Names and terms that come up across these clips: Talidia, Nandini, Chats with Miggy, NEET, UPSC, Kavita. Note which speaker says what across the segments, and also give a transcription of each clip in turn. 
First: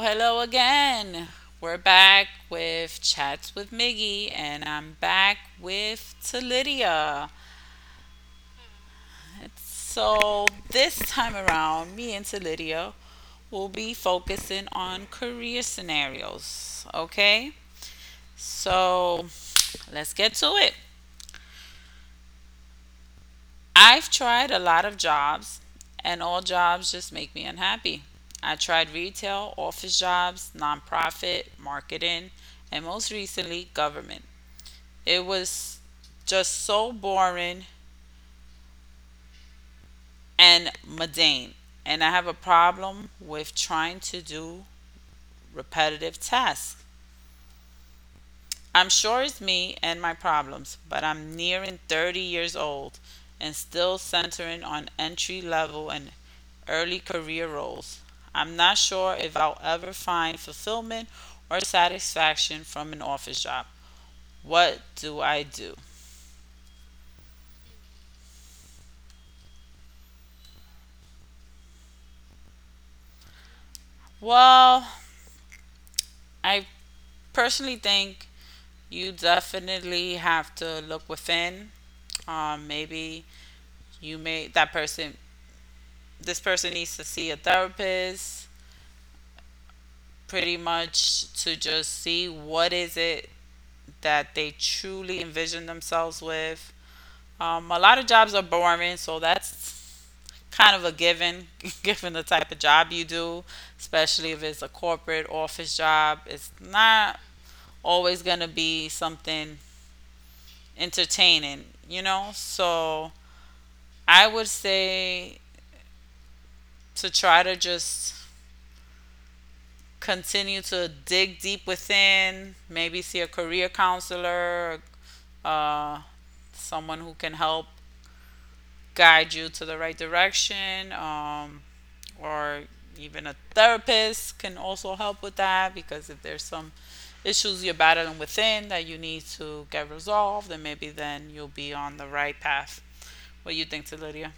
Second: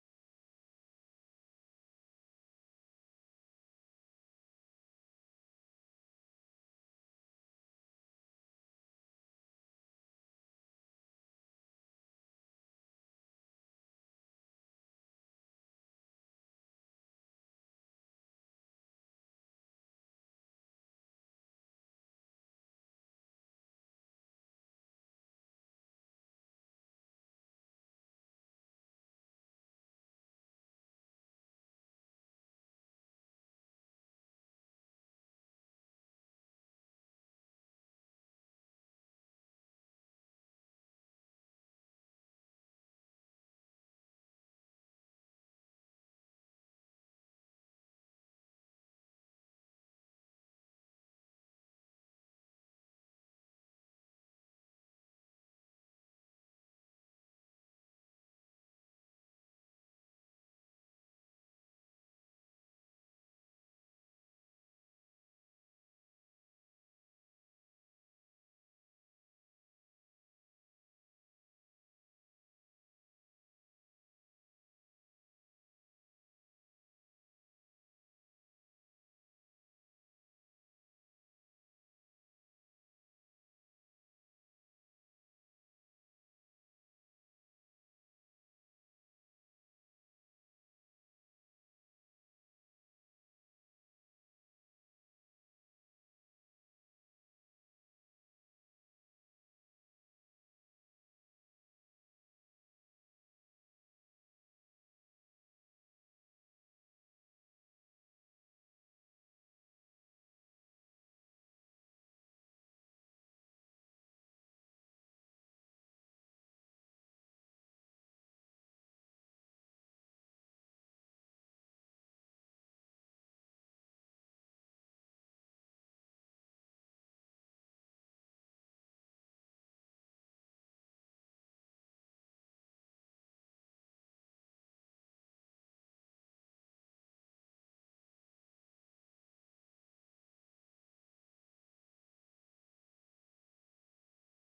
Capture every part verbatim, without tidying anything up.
Speaker 1: hello again. We're back with Chats with Miggy, and I'm back with Talidia. So this time around, me and Talidia will be focusing on career scenarios. Okay? So let's get to it. I've tried a lot of jobs, and all jobs just make me unhappy. I tried retail, office jobs, nonprofit, marketing, and most recently, government. It was just so boring and mundane. And I have a problem with trying to do repetitive tasks. I'm sure it's me and my problems, but I'm nearing thirty years old and still centering on entry level and early career roles. I'm not sure if I'll ever find fulfillment or satisfaction from an office job. What do I do? Well, I personally think you definitely have to look within. Um, maybe you may, that person, this person needs to see a therapist pretty much to just see what is it that they truly envision themselves with. Um, a lot of jobs are boring, so that's kind of a given, given the type of job you do, especially if it's a corporate office job. It's not always going to be something entertaining, you know? So I would say to try to just continue to dig deep within, maybe see a career counselor, uh, someone who can help guide you to the right direction, um, or even a therapist can also help with that, because if there's some issues you're battling within that you need to get resolved, then maybe then you'll be on the right path. What do you think, Lydia?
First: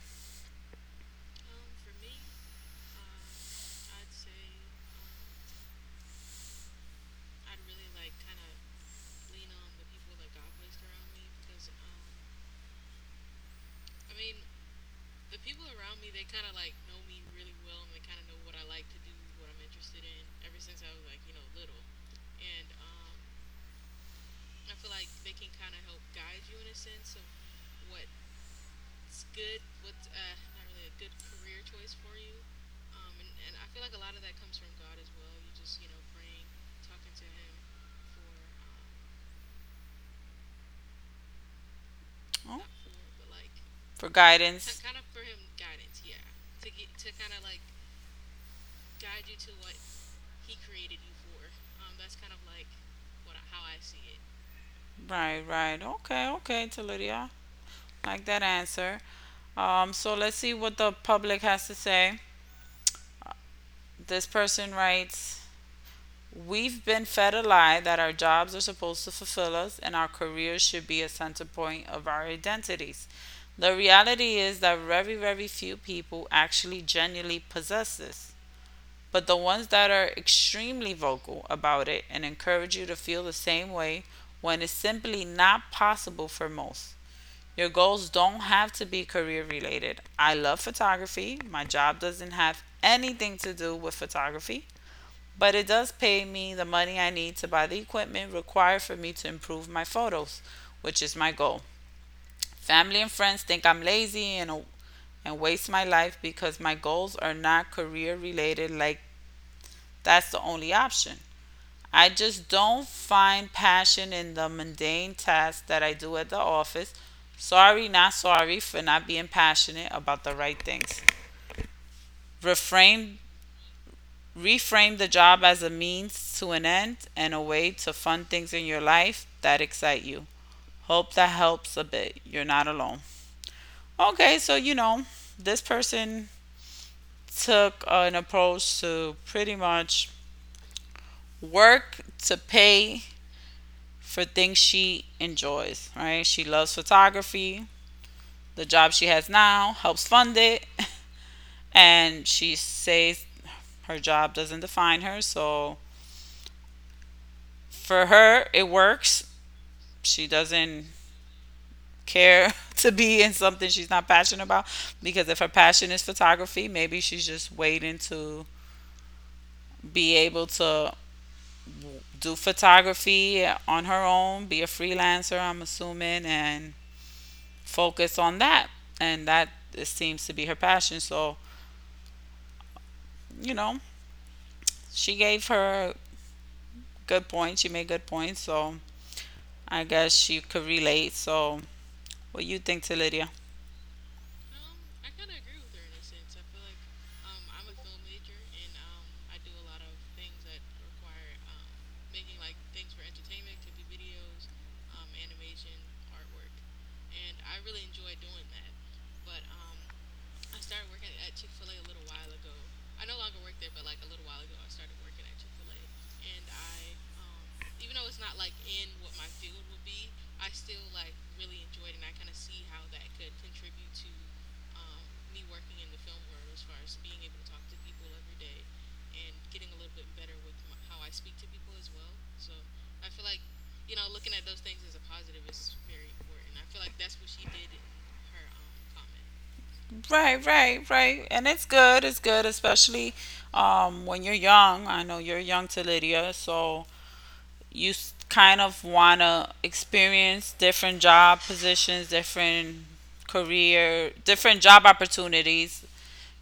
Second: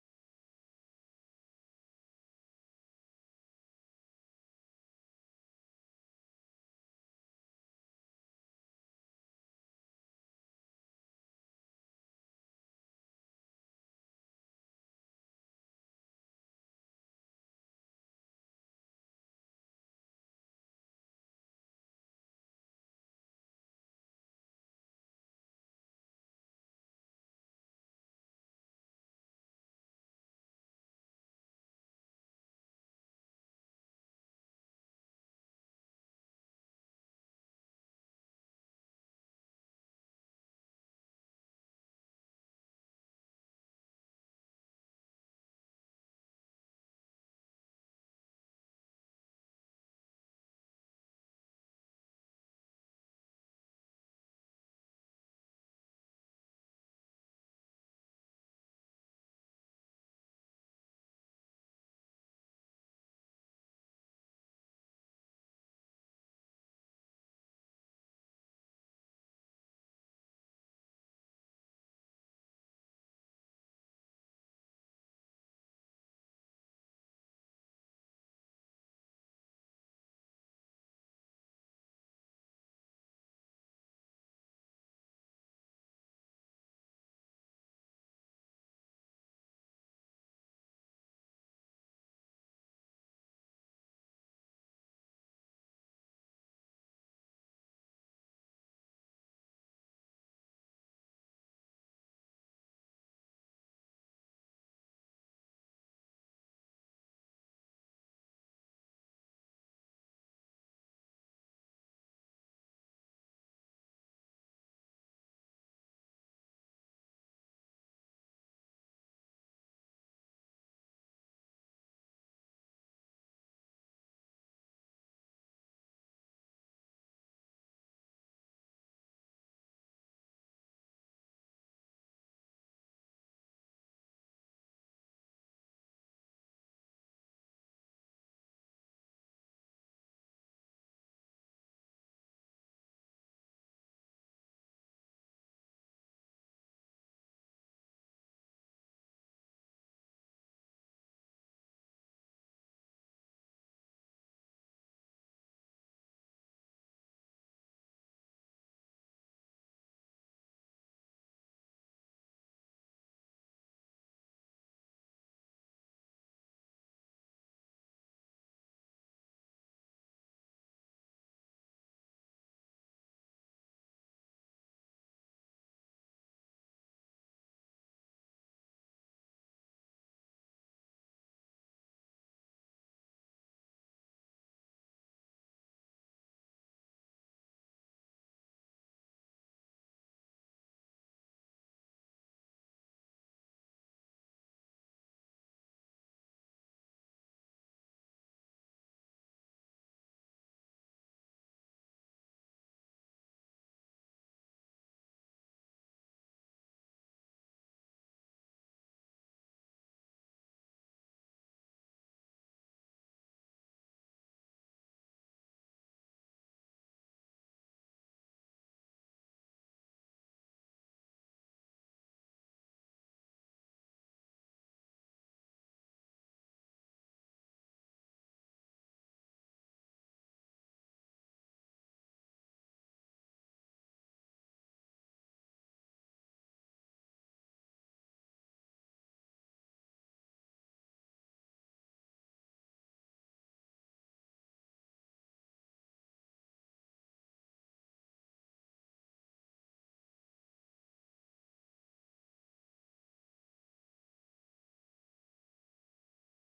Speaker 1: Oh, for guidance. Right, right. Okay, okay, Talidia. Like that answer. Um, so let's see what the public has to say. This person writes, we've been fed a lie that our jobs are supposed to fulfill us and our careers should be a center point of our identities. The reality is that very, very few people actually genuinely possess this. But the ones that are extremely vocal about it and encourage you to feel the same way when it's simply not possible for most. Your goals don't have to be career related. I love photography. My job doesn't have anything to do with photography, but it does pay me the money I need to buy the equipment required for me to improve my photos, which is my goal. Family and friends think I'm lazy and and waste my life because my goals are not career related, like that's the only option. I just don't find passion in the mundane tasks that I do at the office. Sorry, not sorry for not being passionate about the right things. Reframe Reframe the job as a means to an end and a way to fund things in your life that excite you. Hope that helps a bit. You're not alone. Okay, so you know, this person took an approach to pretty much work to pay for things she enjoys, right? She loves photography. The job she has now helps fund it. And she says her job doesn't define her. So for her, it works. She doesn't care to be in something she's not passionate about, because if her passion is photography, maybe she's just waiting to be able to do photography on her own, be a freelancer, I'm assuming, and focus on that. And that it seems to be her passion. So, you know, she gave her good points. She made good points. So I guess she could relate. So what you think to Lydia? Right, right, right. And it's good. It's good, especially um, when you're young. I know you're young to Lydia. So you s- kind of want to experience different job positions, different career, different job opportunities,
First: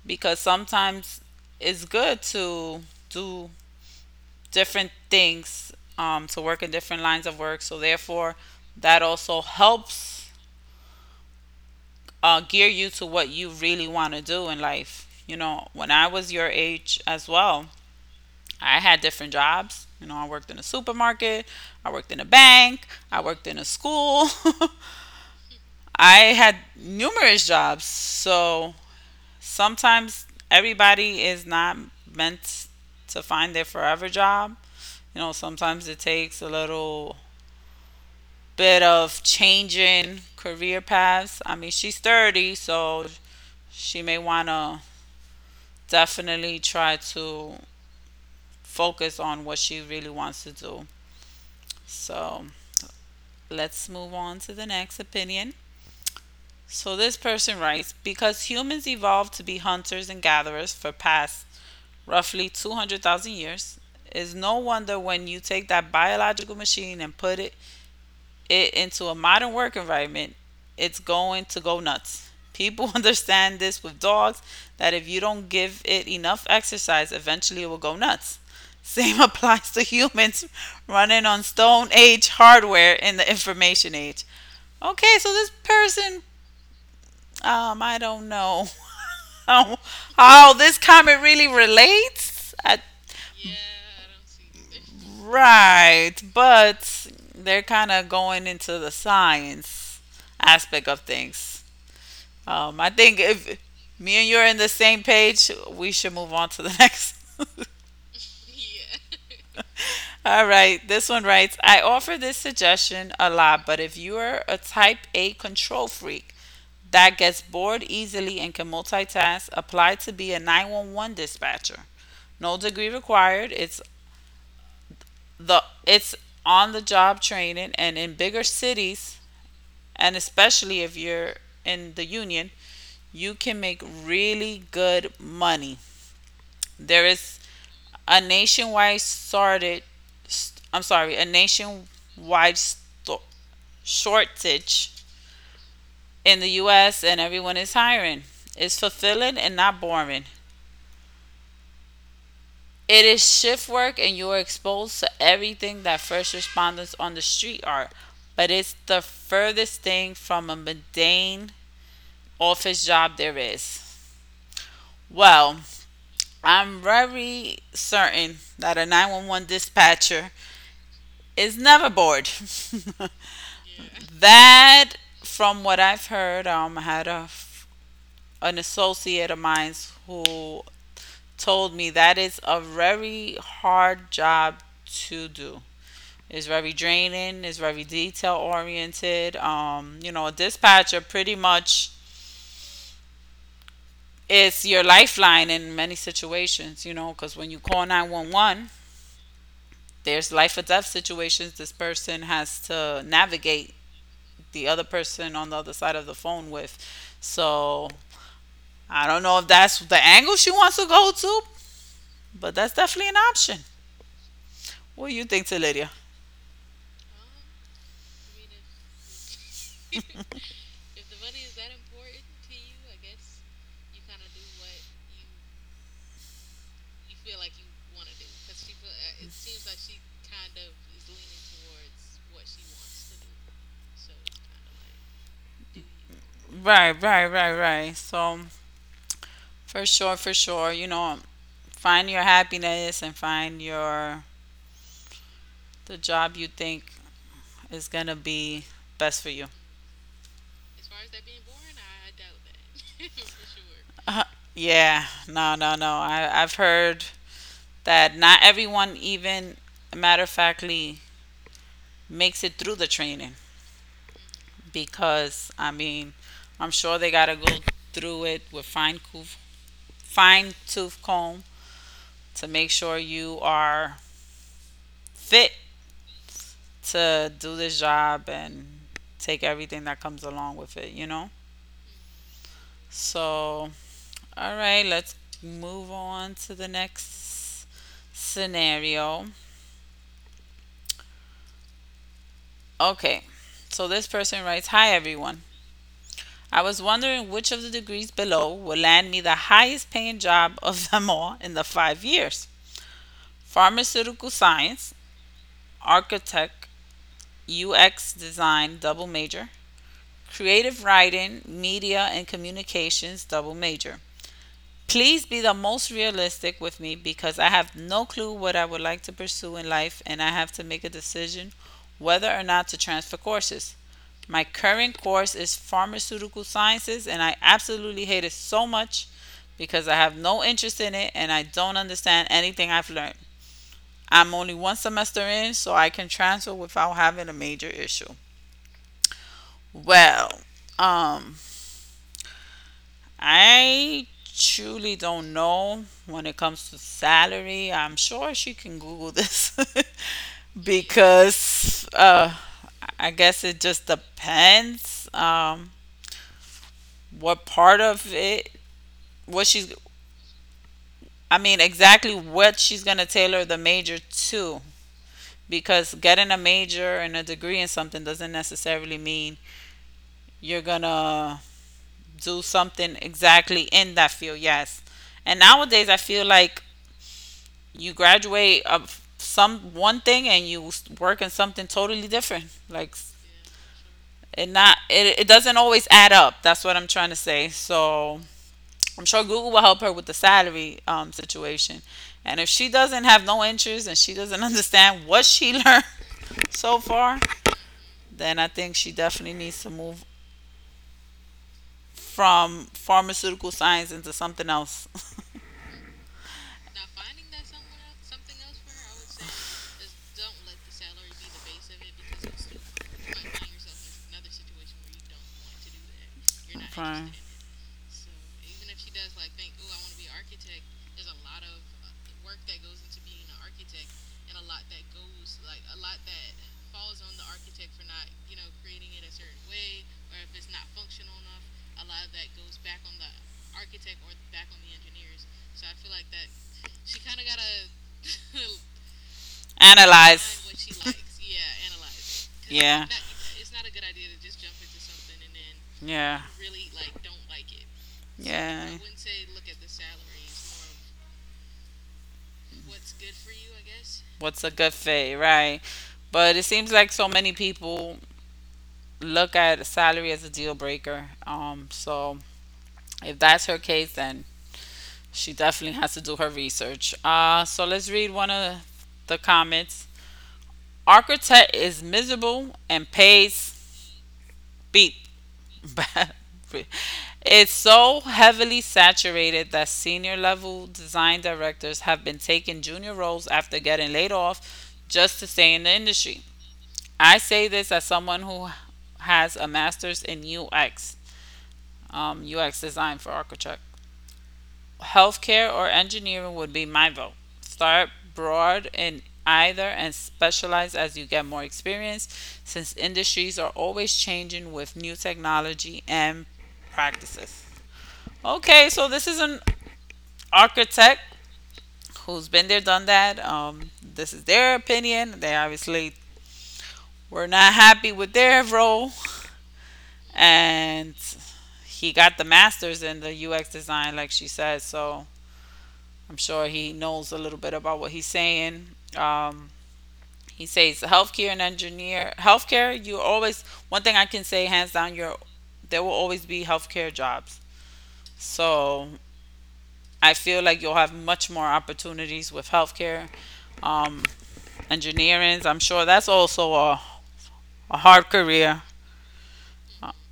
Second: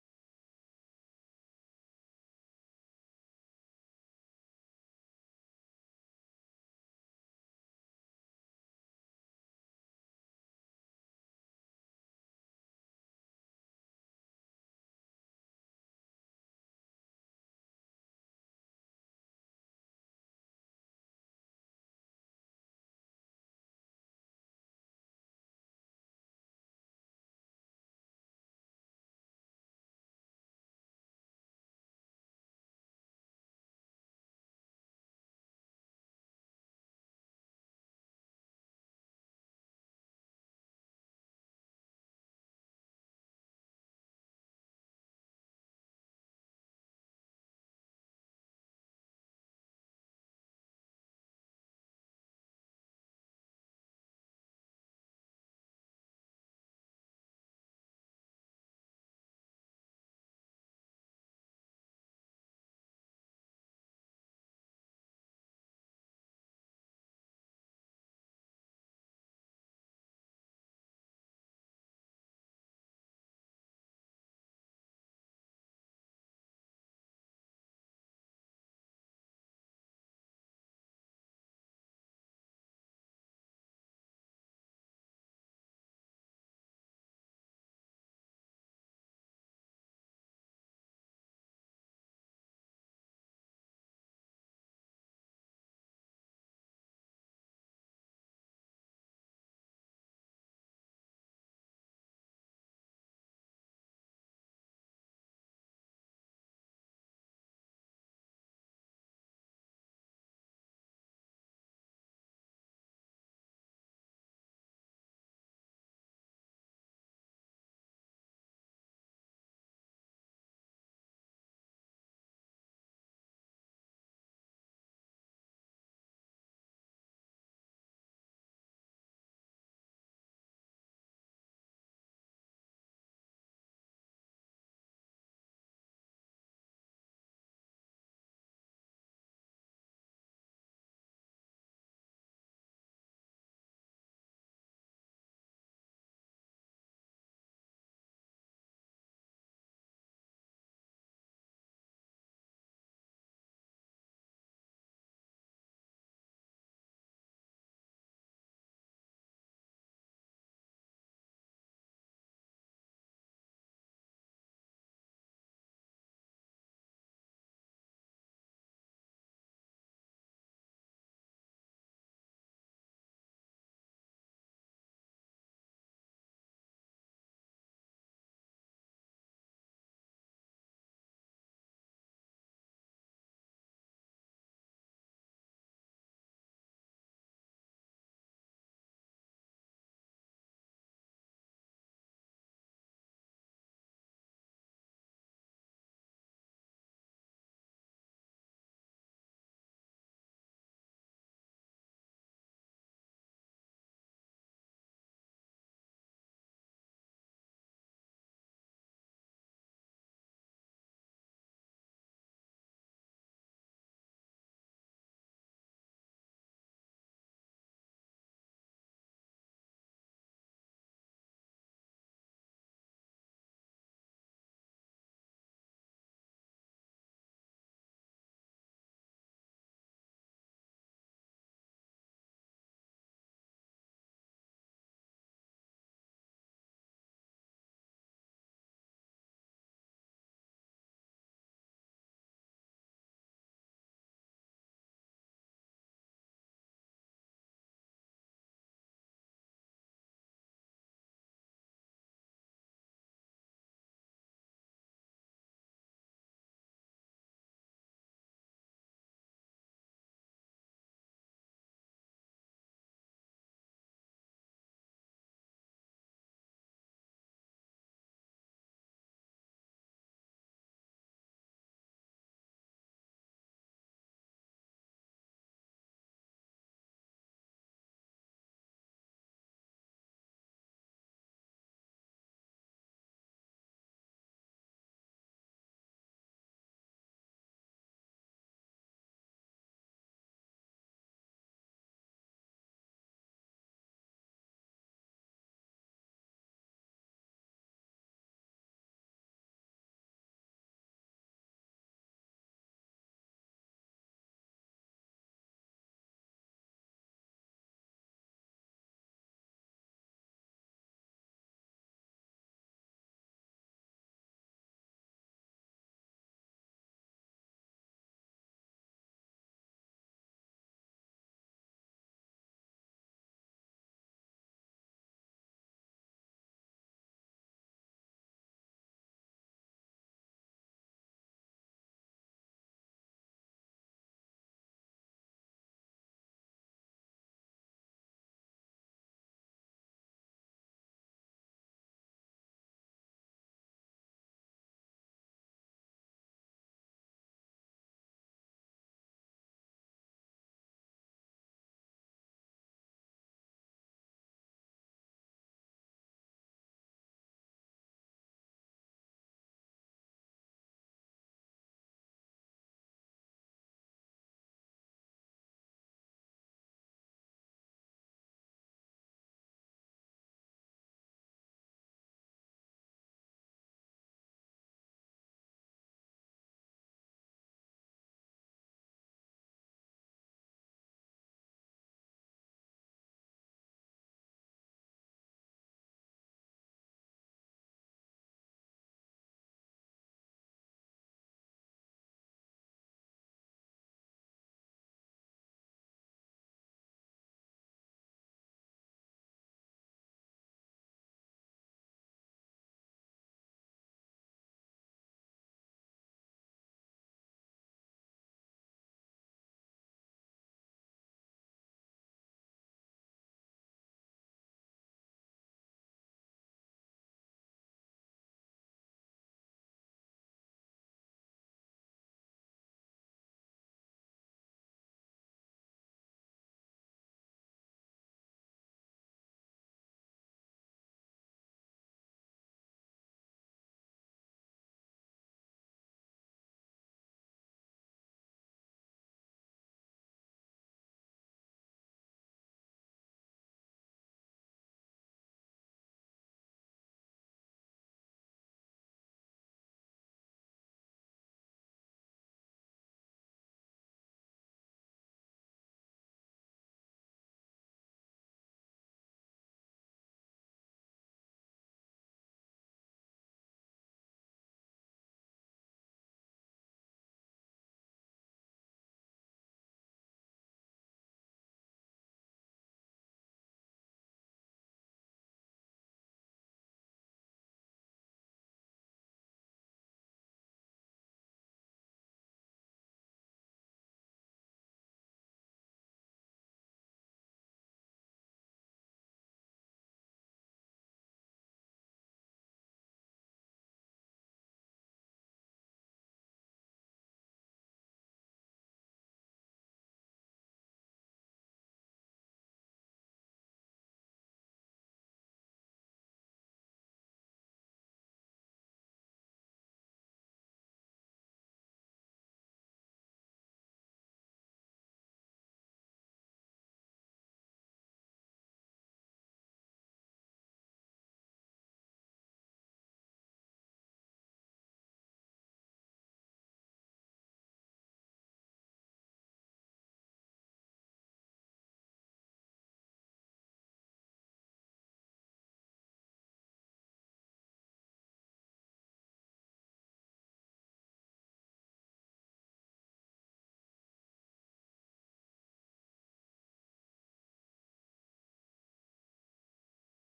Speaker 1: because sometimes it's good to do different things, um, to work in different lines of work. So therefore, that also helps uh, gear you to what you really want to do in life. You know, when I was your age as well, I had different jobs. You know, I worked in a supermarket, I worked in a bank, I worked in a school. I had numerous jobs. So sometimes everybody is not meant to find their forever job. You know, sometimes it takes a little bit of changing career paths. I mean, she's thirty, so she may want to definitely try to focus on what she really wants to do. So let's move on to the next opinion. So this person writes, because humans evolved to be hunters and gatherers for past roughly two hundred thousand years. It's no wonder when you take that biological machine and put it, it into a modern work environment, it's going to go nuts. People understand this with dogs that if you don't give it enough exercise, eventually it will go nuts. Same applies to humans running on stone age hardware in the information age. Okay, so this person, um, I don't know how, how this comment really relates. I Right, but they're kind of going into the science aspect of things. Um, I think if me and you're in the same page, we should move on to the next. All right, this one writes, I offer this suggestion a lot, but if you are a type A control freak that gets bored easily and can multitask, apply to be a nine one one dispatcher. No degree required. It's the it's on the job training, and in bigger cities and especially if you're in the union, you can make really good money. There is a nationwide started, I'm sorry, a nationwide sto- shortage in the U S and everyone is hiring. It's fulfilling and not boring. It is shift work and you are exposed to everything that first responders on the street are, but it's the furthest thing from a mundane office job there is. Well, I'm very certain that a nine one one dispatcher is never bored. That, from what I've heard, um, I had a, f- an associate of mine who told me that is a very hard job to do. It's very draining, it's very detail oriented. Um, you know, a dispatcher pretty much is your lifeline in many situations, you know, because when you call nine one one, there's life or death situations this person has to navigate the other person on the other side of the phone with. So I don't know if that's the angle she wants to go to, but that's definitely an option. What do you think, Lydia? Right, right, right, right. So for sure, for sure, you know, find your happiness and find your the job you think is gonna be best for you. Yeah, no, no, no. I I've heard that not everyone even matter of factly makes it through the training, because I mean I'm sure they gotta go through it with fine coof fine tooth comb to make sure you are fit to do this job and take everything that comes along with it, you know? So all right, let's move on to the next scenario. Okay, so this person writes, hi everyone. I was wondering which of the degrees below would land me the highest paying job of them all in the five years: pharmaceutical science, architect, U X design, double major, creative writing, media and communications, double major. Please be the most realistic with me because I have no clue what I would like to pursue in life and I have to make a decision whether or not to transfer courses. My current course is pharmaceutical sciences, and I absolutely hate it so much because I have no interest in it and I don't understand anything I've learned. I'm only one semester in, so I can transfer without having a major issue. Well, um, I truly don't know when it comes to salary. I'm sure she can Google this. Because uh, I guess it just depends, um, what part of it, what she's I mean exactly what she's gonna tailor the major to, because getting a major and a degree in something doesn't necessarily mean you're gonna do something exactly in that field. Yes, and nowadays I feel like you graduate of some one thing and you work in something totally different, like it not it, it doesn't always add up, that's what I'm trying to say. So I'm sure Google will help her with the salary, um, situation. And if she doesn't have no interest and she doesn't understand what she learned so far, then I think she definitely needs to move from pharmaceutical science into something else. You're not From- interested. Analyze. Find what she likes. Yeah. Analyze it. 'Cause yeah. Not, yeah. Yeah, I wouldn't say look at the salary. It's more of what's a good fit, right? But it seems like so many people look at a salary as a deal breaker. Um, so if that's her case, then she definitely has to do her research. Uh, so let's read one of the comments. Architect is miserable and pays beep. It's so heavily saturated that senior level design directors have been taking junior roles after getting laid off just to stay in the industry. I say this as someone who has a master's in U X. um, U X design for architect. Healthcare or engineering would be my vote. Start broad in either and specialize as you get more experience, since industries are always changing with new technology and practices. Okay, so this is an architect who's been there, done that. Um, this is their opinion. They obviously were not happy with their role, and he got the master's in the U X design, like she said. So I'm sure he knows a little bit about what he's saying. Um, he says healthcare and engineer healthcare. You always, one thing I can say hands down, you're, there will always be healthcare jobs. So I feel like you'll have much more opportunities with healthcare. um, Engineering, I'm sure that's also a, a hard career.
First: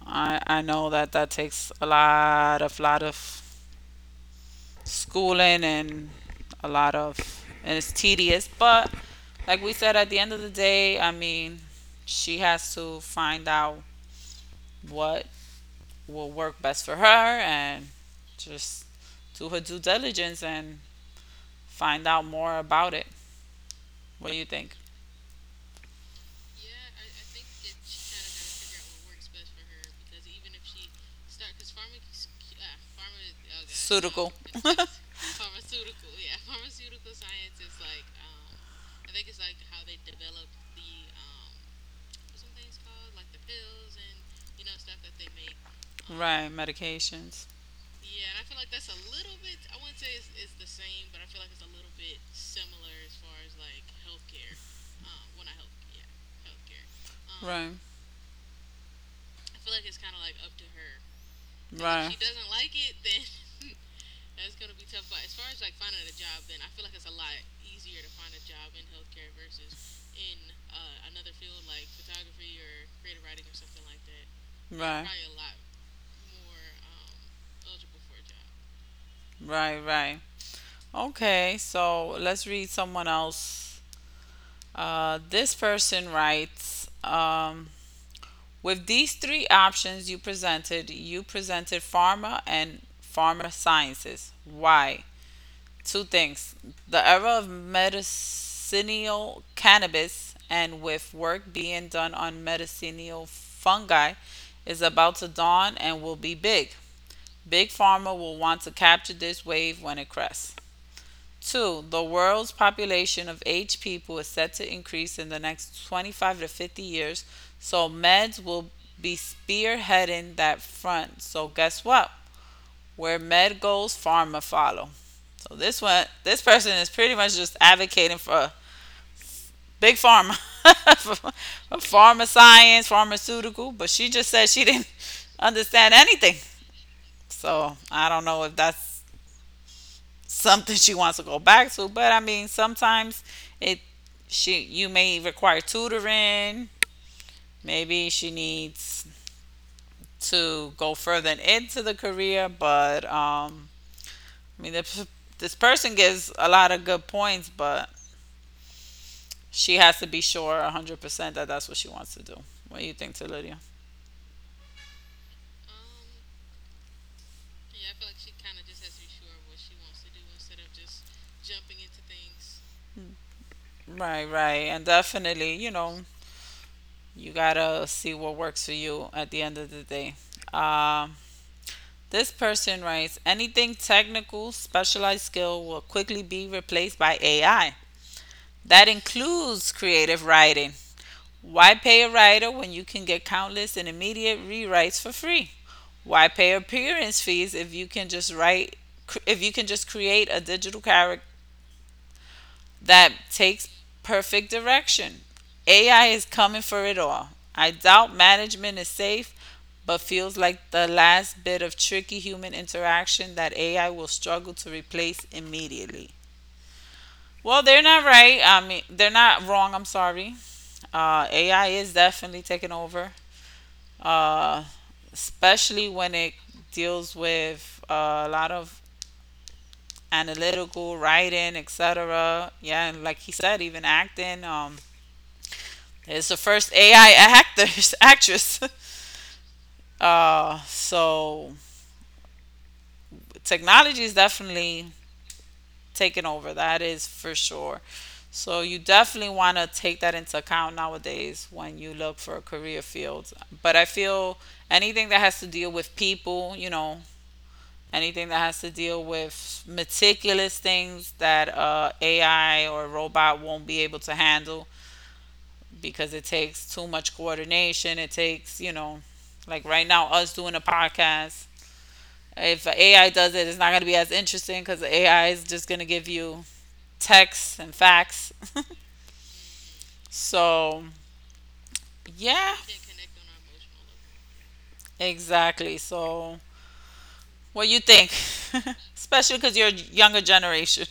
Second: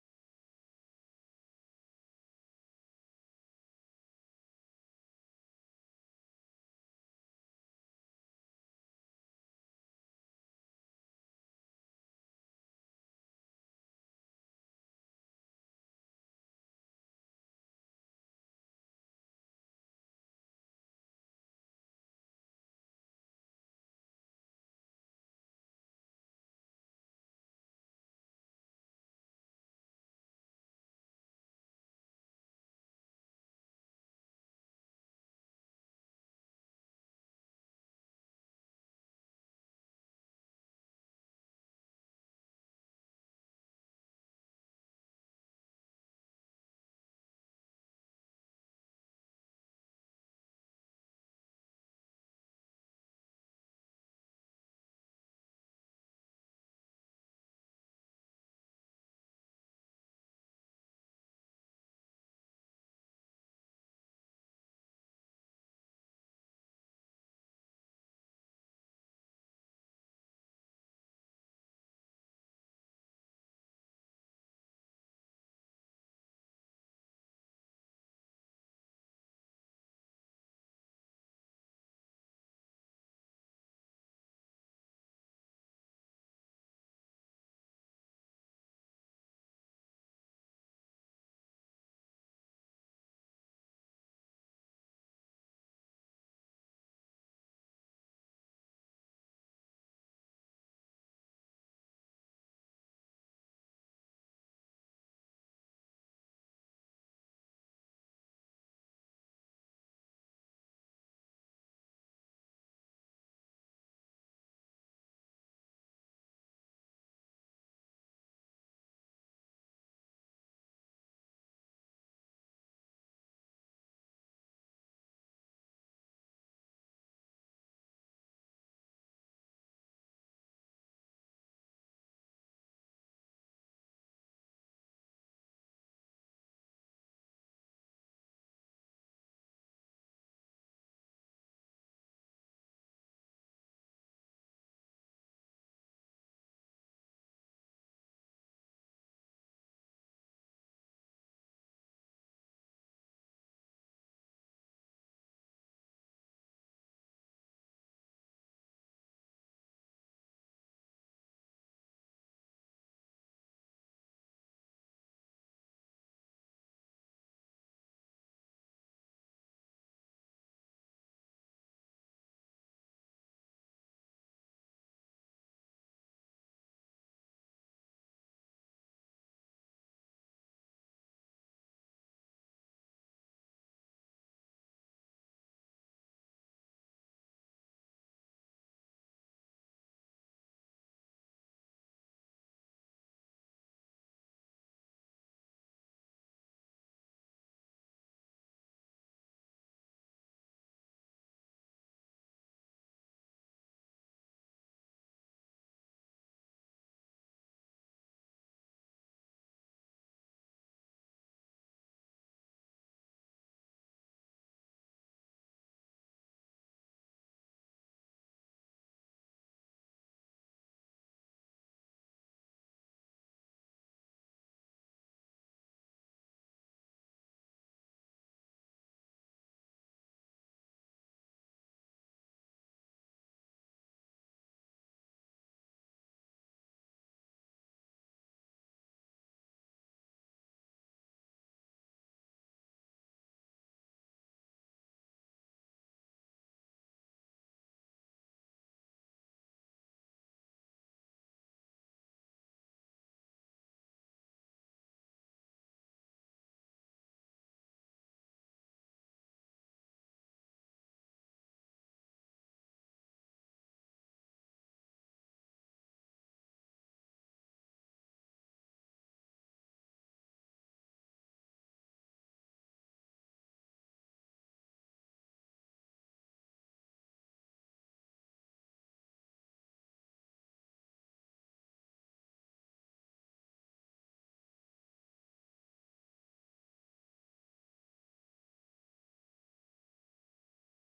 Speaker 1: I, I know that that takes a lot of lot of schooling and a lot of, and it's tedious, but like we said, at the end of the day, I mean, she has to find out what will work best for her, and just do her due diligence and find out more about it. What do you think? Pharmaceutical. Right, medications. Right. Right. If she doesn't like it, then right, probably a lot. Right. Right. Okay, so let's read someone else. Uh, this person writes, um, with these three options you presented, you presented pharma and pharma sciences. Why? Two things: the era of medicinal cannabis, and with work being done on medicinal fungi, is about to dawn and will be big. Big pharma will want to capture this wave when it crests. Two, the world's population of aged people is set to increase in the next twenty-five to fifty years, so meds will be spearheading that front. So guess what? Where med goes, pharma follow. So this one, this person is pretty much just advocating for big pharma, for pharma science, pharmaceutical. But she just said she didn't understand anything. So I don't know if that's something she wants to go back to. But I mean, sometimes it, she, you may require tutoring. Maybe she needs to go further into the career. But um, I mean, this, this person gives a lot of good points, but she has to be sure one hundred percent that that's what she wants to do. What do you think, Lydia? Right, right, and definitely, you know, you gotta see what works for you at the end of the day. Um, This person writes, anything technical, specialized skill will quickly be replaced by A I. That includes creative writing. Why pay a writer when you can get countless and immediate rewrites for free? Why pay appearance fees if you can just write, if you can just create a digital character that takes perfect direction. A I is coming for it all. I doubt management is safe, but feels like the last bit of tricky human interaction that A I will struggle to replace immediately. Well, they're not right. I mean, they're not wrong. I'm sorry. Uh, A I is definitely taking over, uh, especially when it deals with uh, a lot of analytical writing, et cetera. Yeah, and like he said, even acting. Um, is the first A I actors actress. Uh, so technology is definitely taking over. That is for sure. So you definitely want to take that into account nowadays when you look for a career field. But I feel, anything that has to deal with people, you know, anything that has to deal with meticulous things that uh, A I or robot won't be able to handle, because it takes too much coordination. It takes, you know, like right now, us doing a podcast. If A I does it, it's not going to be as interesting because A I is just going to give you texts and facts. So, yeah, exactly. So, what you think? Especially because you're a younger generation.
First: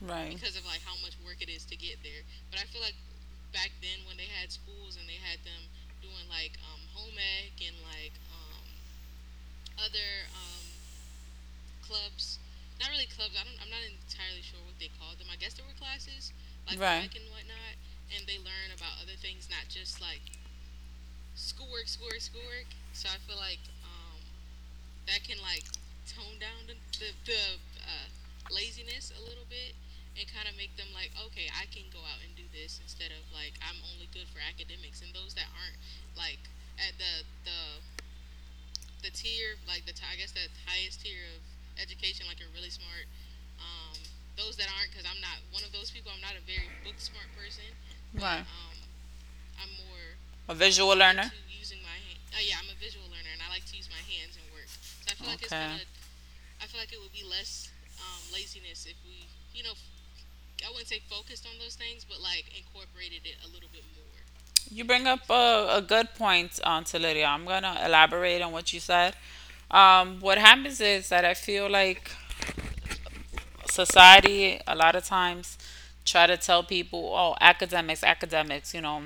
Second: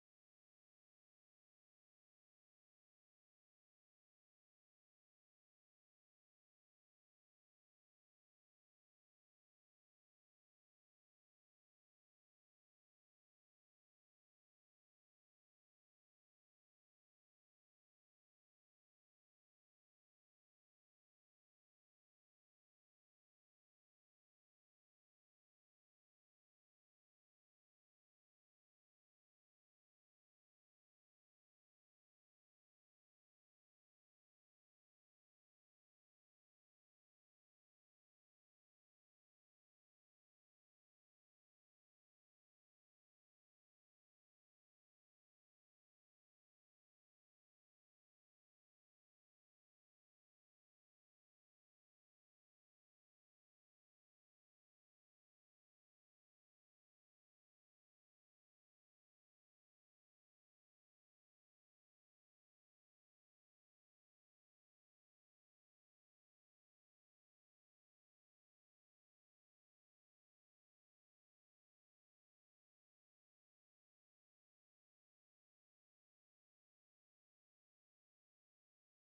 Speaker 1: Right. Because of like how much work it is to get there, like right, bike and whatnot. But right. A visual learner? And so. Okay. You bring up a, a good point, um, to Lydia. I'm gonna elaborate on what you said. Um, what happens is that I feel like society a lot of times try to tell people, oh, academics, academics, you know,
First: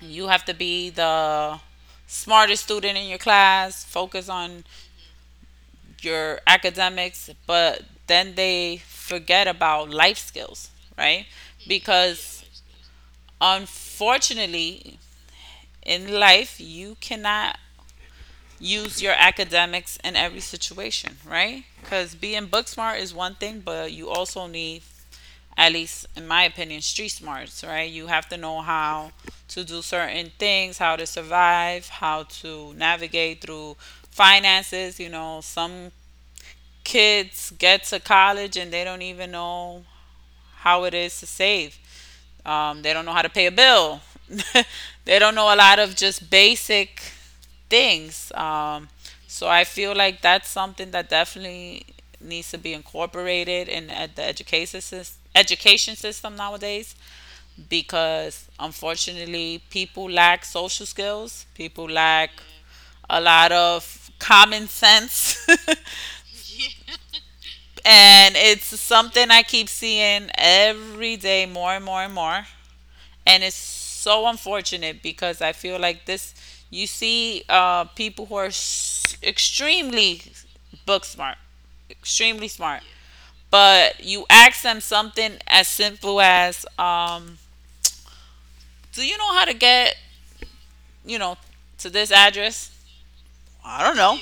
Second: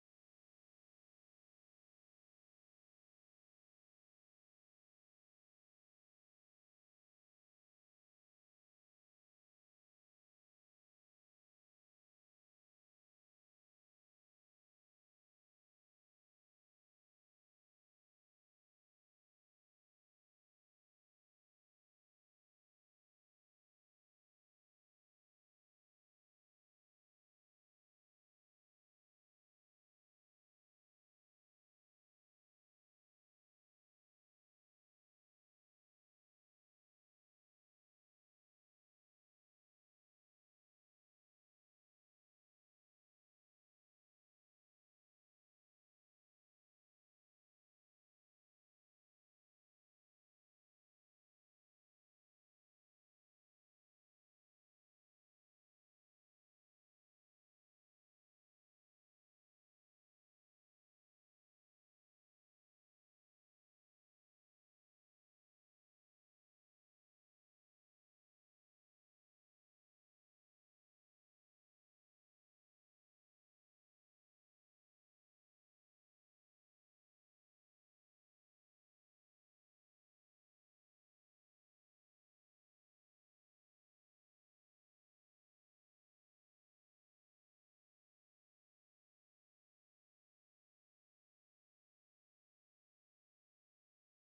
Speaker 1: you have to be the smartest student in your class, focus on your academics, but then they forget about life skills, right? Because, unfortunately, in life, you cannot use your academics in every situation, right? Because being book smart is one thing, but you also need, at least in my opinion, street smarts, right? You have to know how to do certain things, how to survive, how to navigate through finances. You know, some kids get to college and they don't even know how it is to save. Um, they don't know how to pay a bill. They don't know a lot of just basic things. Um, so I feel like that's something that definitely needs to be incorporated in at the education system education system nowadays, because unfortunately, people lack social skills, people lack a lot of common sense. And it's something I keep seeing every day, more and more and more. And it's so unfortunate, because I feel like this, you see uh, people who are s- extremely book smart, extremely smart. But you ask them something as simple as, um, do you know how to get, you know, to this address? I don't know.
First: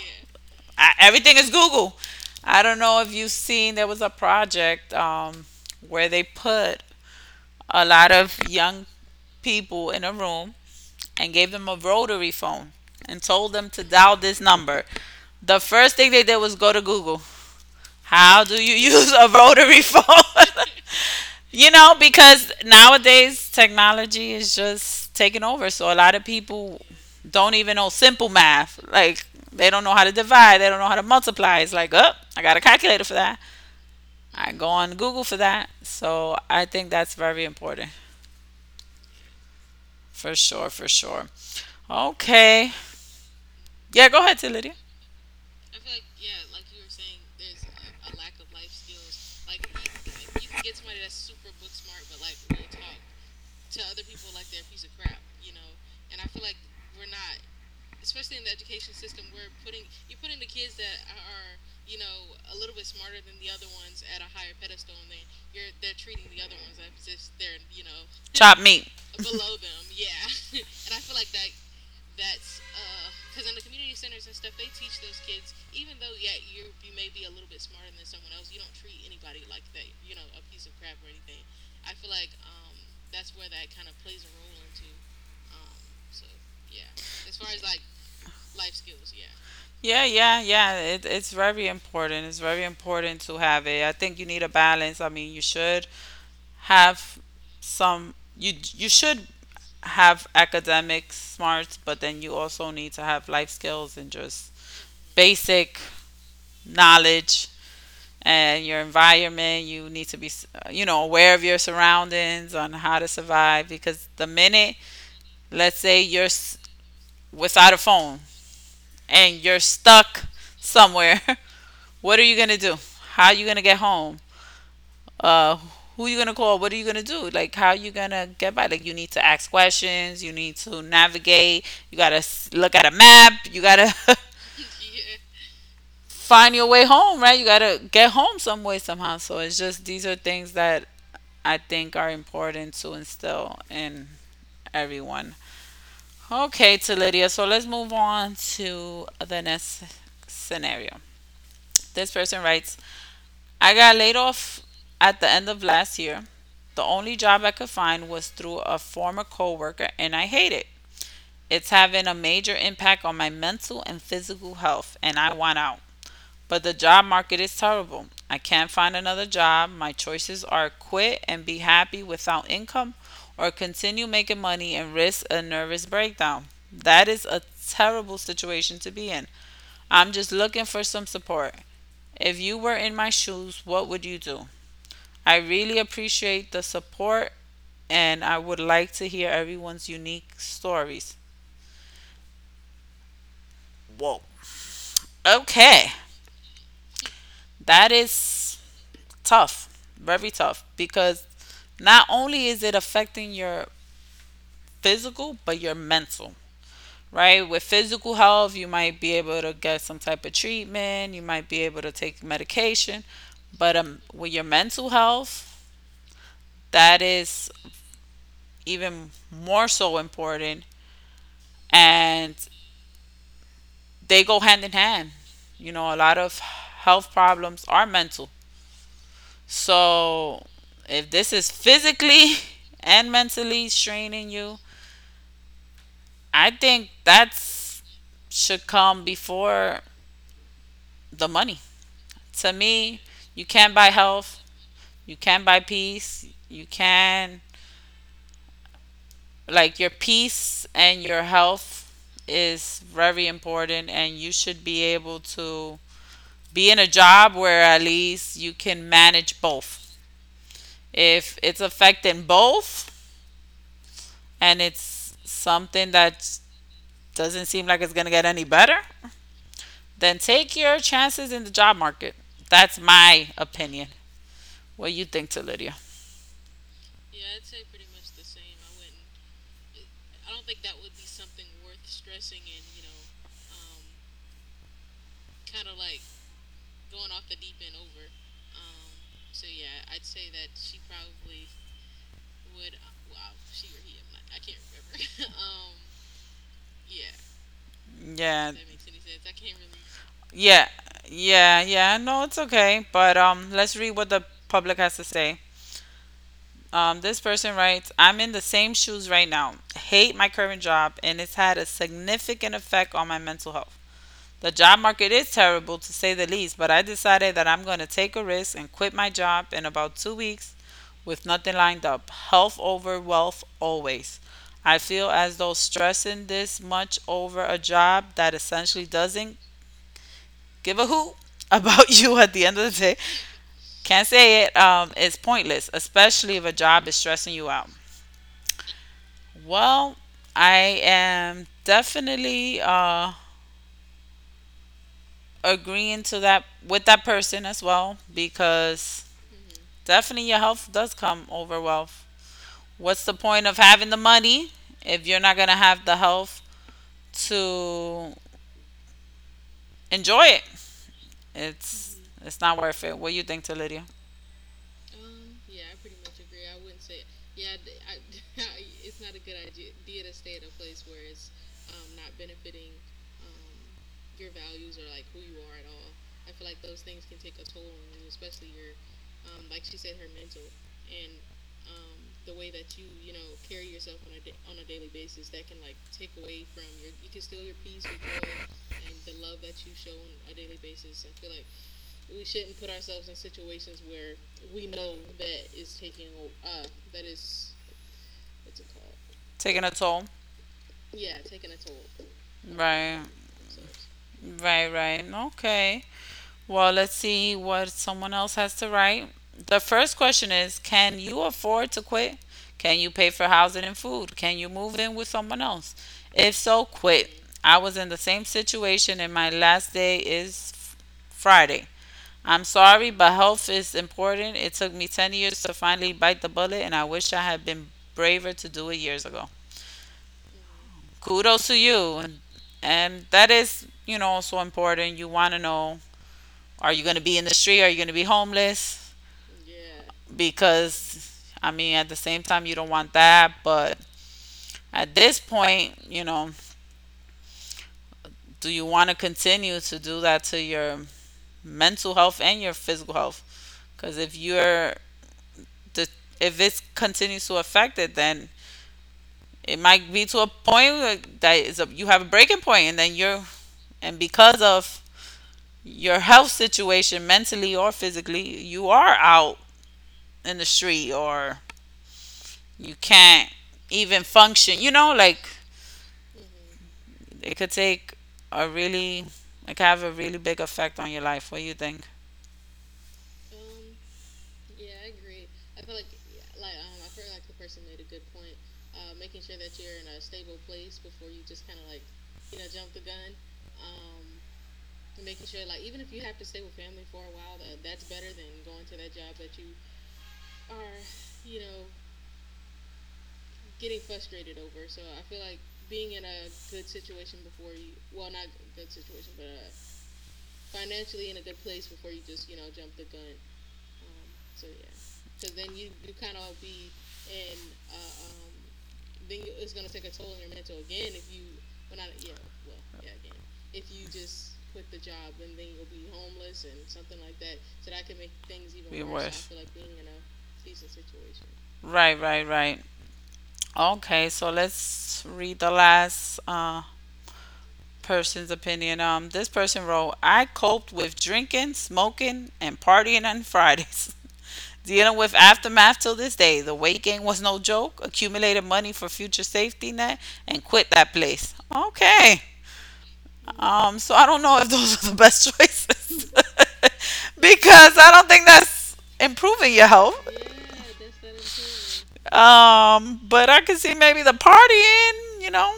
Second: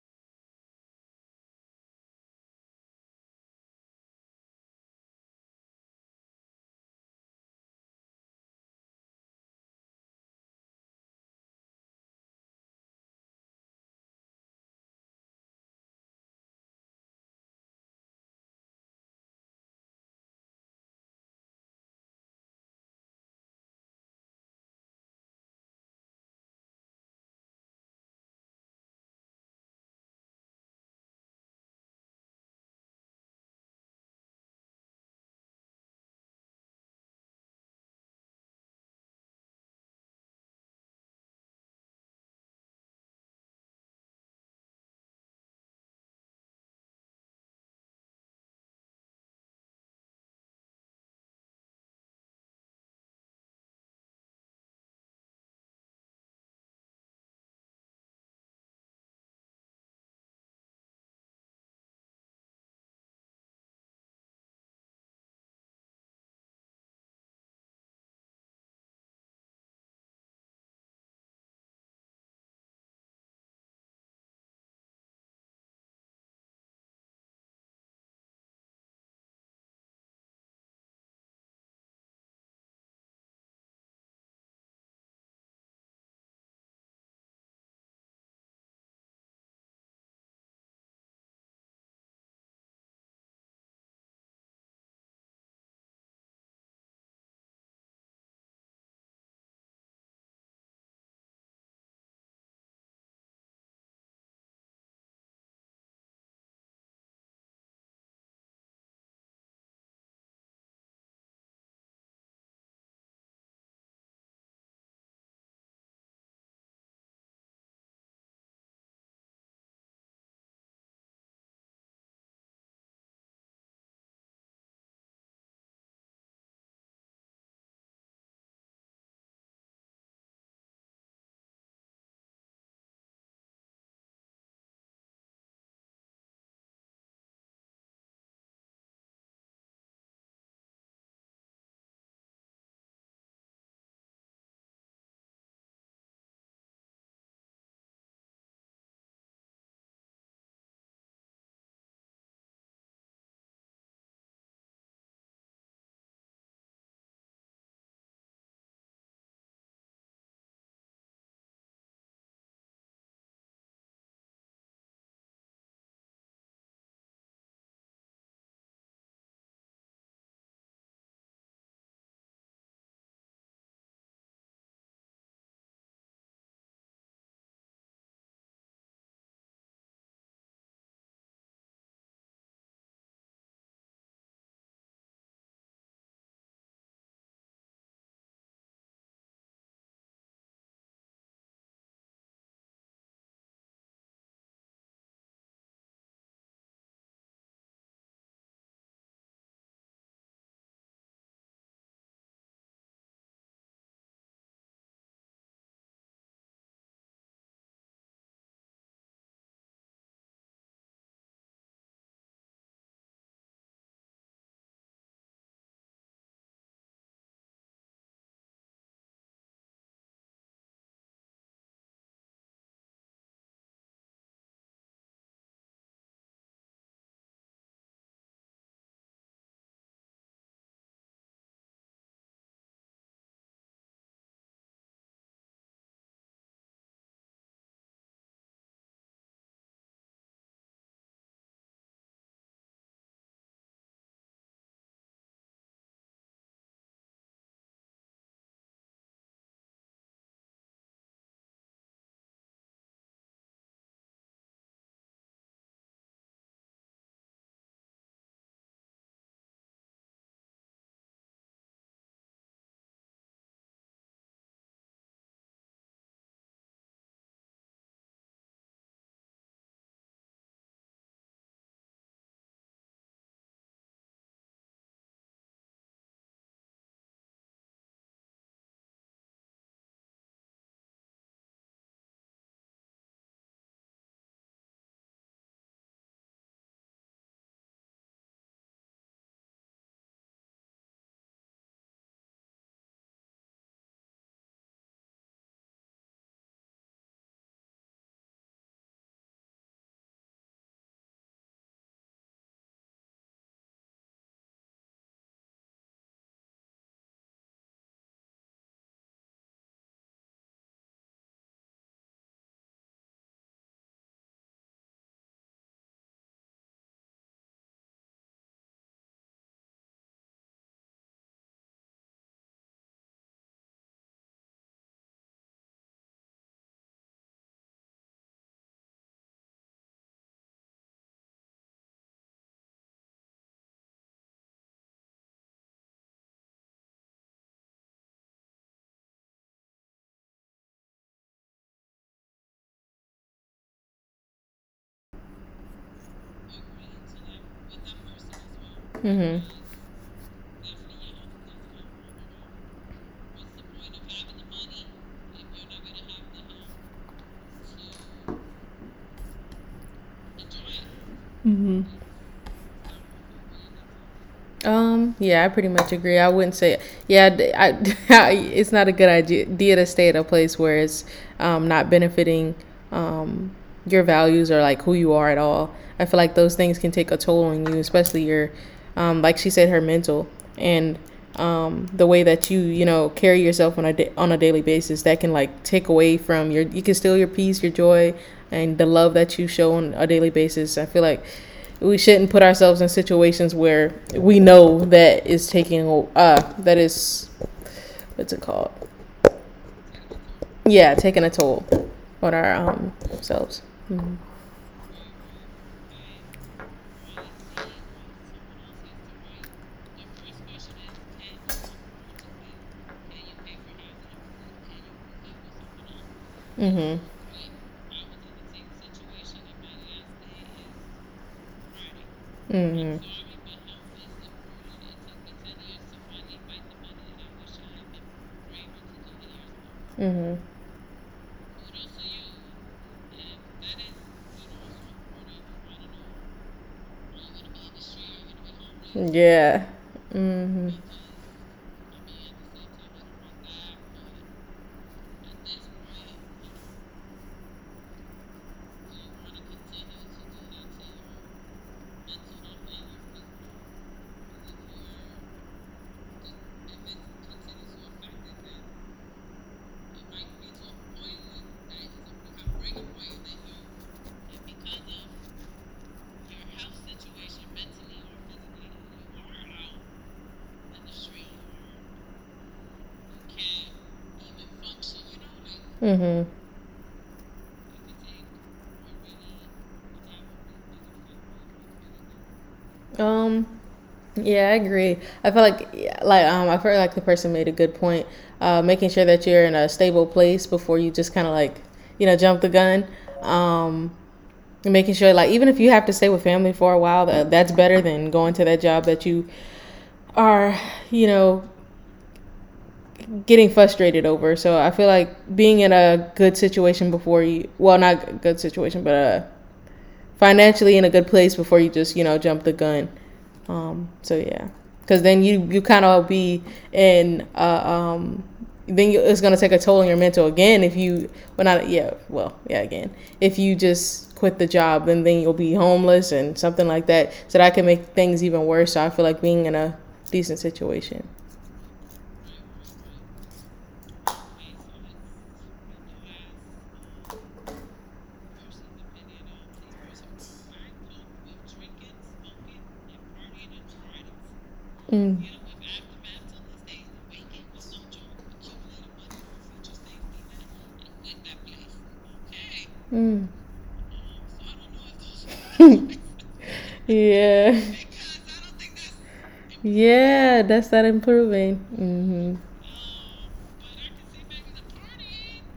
Speaker 1: I, everything is Google. I don't know if you've seen, there was a project um, where they put a lot of young people in a room and gave them a rotary phone and told them to dial this number. The first thing they did was go to Google. How do you use a rotary phone? You know, because nowadays technology is just taking over. So a lot of people don't even know simple math. Like, they don't know how to divide, they don't know how to multiply. It's like, oh, I got a calculator for that. I go on Google for that. So I think that's very important. For sure, for sure. Okay. Yeah, go ahead, T. Lydia. Chop meat. Yeah, yeah, yeah. It, it's very important. It's very important to have it. I think you need a balance. I mean, you should have some. You you should have academic smarts, but then you also need to have life skills and just basic knowledge and your environment. You need to be, s- you know, aware of your surroundings on how to survive, because the minute, let's say you're s- without a phone, and you're stuck somewhere, what are you gonna do? How are you gonna get home? Uh, who are you gonna call? What are you gonna do? Like, how are you gonna get by? Like, you need to ask questions. You need to navigate. You gotta s- look at a map. You gotta find your way home, right? You gotta get home some way somehow. So it's just, these are things that I think are important to instill in everyone. Okay, to Lydia. So let's move on to the next scenario. This person writes, I got laid off at the end of last year. The only job I could find was through a former coworker and I hate it. It's having a major impact on my mental and physical health and I want out. But the job market is terrible. I can't find another job. My choices are quit and be happy without income, or continue making money and risk a nervous breakdown. That is a terrible situation to be in. I'm just looking for some support. If you were in my shoes, what would you do? I really appreciate the support and I would like to hear everyone's unique stories. Okay, that is tough, very tough, because not only is it affecting your physical, but your mental, right? With physical health, you might be able to get some type of treatment, you might be able to take medication, but um, with your mental health, that is even more so important. And they go hand in hand. You know, a lot of health problems are mental. So if this is physically and mentally straining you, I think that's, should come before the money. To me, you can buy health, you can buy peace, you can, like, your peace and your health is very important and you should be able to be in a job where at least you can manage both. If it's affecting both and it's something that doesn't seem like it's going to get any better, then take your chances in the job market. That's my opinion. What do you think, to Lydia? Yeah, yeah, yeah, yeah. No, it's okay. But um, let's read what the public has to say. Um, this person writes, "I'm in the same shoes right now. Hate my current job, and it's had a significant effect on my mental health. The job market is terrible to say the least, but I decided that I'm going to take a risk and quit my job in about two weeks with nothing lined up. Health over wealth always. I feel as though stressing this much over a job that essentially doesn't give a hoot about you at the end of the day, can't say it, um, is pointless, especially if a job is stressing you out. Well, I am definitely uh, agreeing to that with that person as well because definitely, your health does come over wealth. What's the point of having the money if you're not gonna have the health to enjoy it? It's it's not worth it. What do you think, Lydia?
Speaker 2: Um, yeah, I pretty much agree. I wouldn't say, yeah, d- I, I- it's not a good idea idea to stay at a place where it's um, not benefiting um, your values or like who you are at all. I feel like those things can take a toll on you, especially your, um, like she said, her mental and um, the way that you, you know, carry yourself on a da- on a daily basis. That can like take away from your, you can steal your peace, your joy, and the love that you show on a daily basis. I feel like we shouldn't put ourselves in situations where we know that is taking uh that is what's it called,
Speaker 1: Taking a toll.
Speaker 2: yeah, taking a toll on our um
Speaker 1: Right,
Speaker 2: selves.
Speaker 1: right, right. Okay. Well, let's see what someone else has to write. The first question is, can you afford to quit? Can you pay for housing and food? Can you move in with someone else? If so, quit. I was in the same situation, and my last day is f- Friday. I'm sorry, but health is important. It took me ten years to finally bite the bullet, and I wish I had been braver to do it years ago.
Speaker 2: Mm.
Speaker 1: Kudos to you. And, and that is, you know, so important. You want to know, are you going to be in the street? Are you going to be homeless?
Speaker 2: Hmm, yeah. Mm.
Speaker 1: Because, I mean, at the same time, you don't want that. But at this point, you know, do you want to continue to do that to your mental health and your physical health? Because if you're, the- if this continues to affect it, then it might be to a point where that is a, you have a breaking point, and then you're, and because of your health situation, mentally or physically, you are out in the street, or you can't even function. You know, like
Speaker 2: Hmm. Mm.
Speaker 1: it could take a really, like, have a really big effect on your life. What do you think?
Speaker 2: Hmm. Um yeah, I agree. I feel like, like um I feel like the person made a good point, uh making sure that you're in a stable place before you just kind of like, you know, jump the gun. um Making sure, like, even if you have to stay with family for a while, that, that's better than going to that job that you are, you know, getting frustrated over. So I feel like being in a good situation before you, well, not a good situation, but uh, financially in a good place before you just, you know, jump the gun. Um, so yeah, because then you you kind of be in, uh, um, then you, it's gonna take a toll on your mental again if you, well, not yeah, well, yeah, again, if you just quit the job and then you'll be homeless and something like that. So that can make things even worse.
Speaker 1: Be
Speaker 2: So I feel like
Speaker 1: worth.
Speaker 2: being in a decent situation.
Speaker 1: Right, right, right. Okay, so let's read the last uh, person's opinion. Um, this person wrote, I coped with drinking, smoking, and partying on Fridays. Dealing with
Speaker 2: Mm.
Speaker 1: aftermath till this day. The weight gain was no joke. Accumulated money for future safety net and quit that place. Okay.
Speaker 2: Mm.
Speaker 1: Um, so I don't know if those are the best choices
Speaker 2: Yeah.
Speaker 1: because I don't think that's improving your health.
Speaker 2: Yeah that's that improving Mhm.
Speaker 1: Um, but I could see maybe the partying, you know,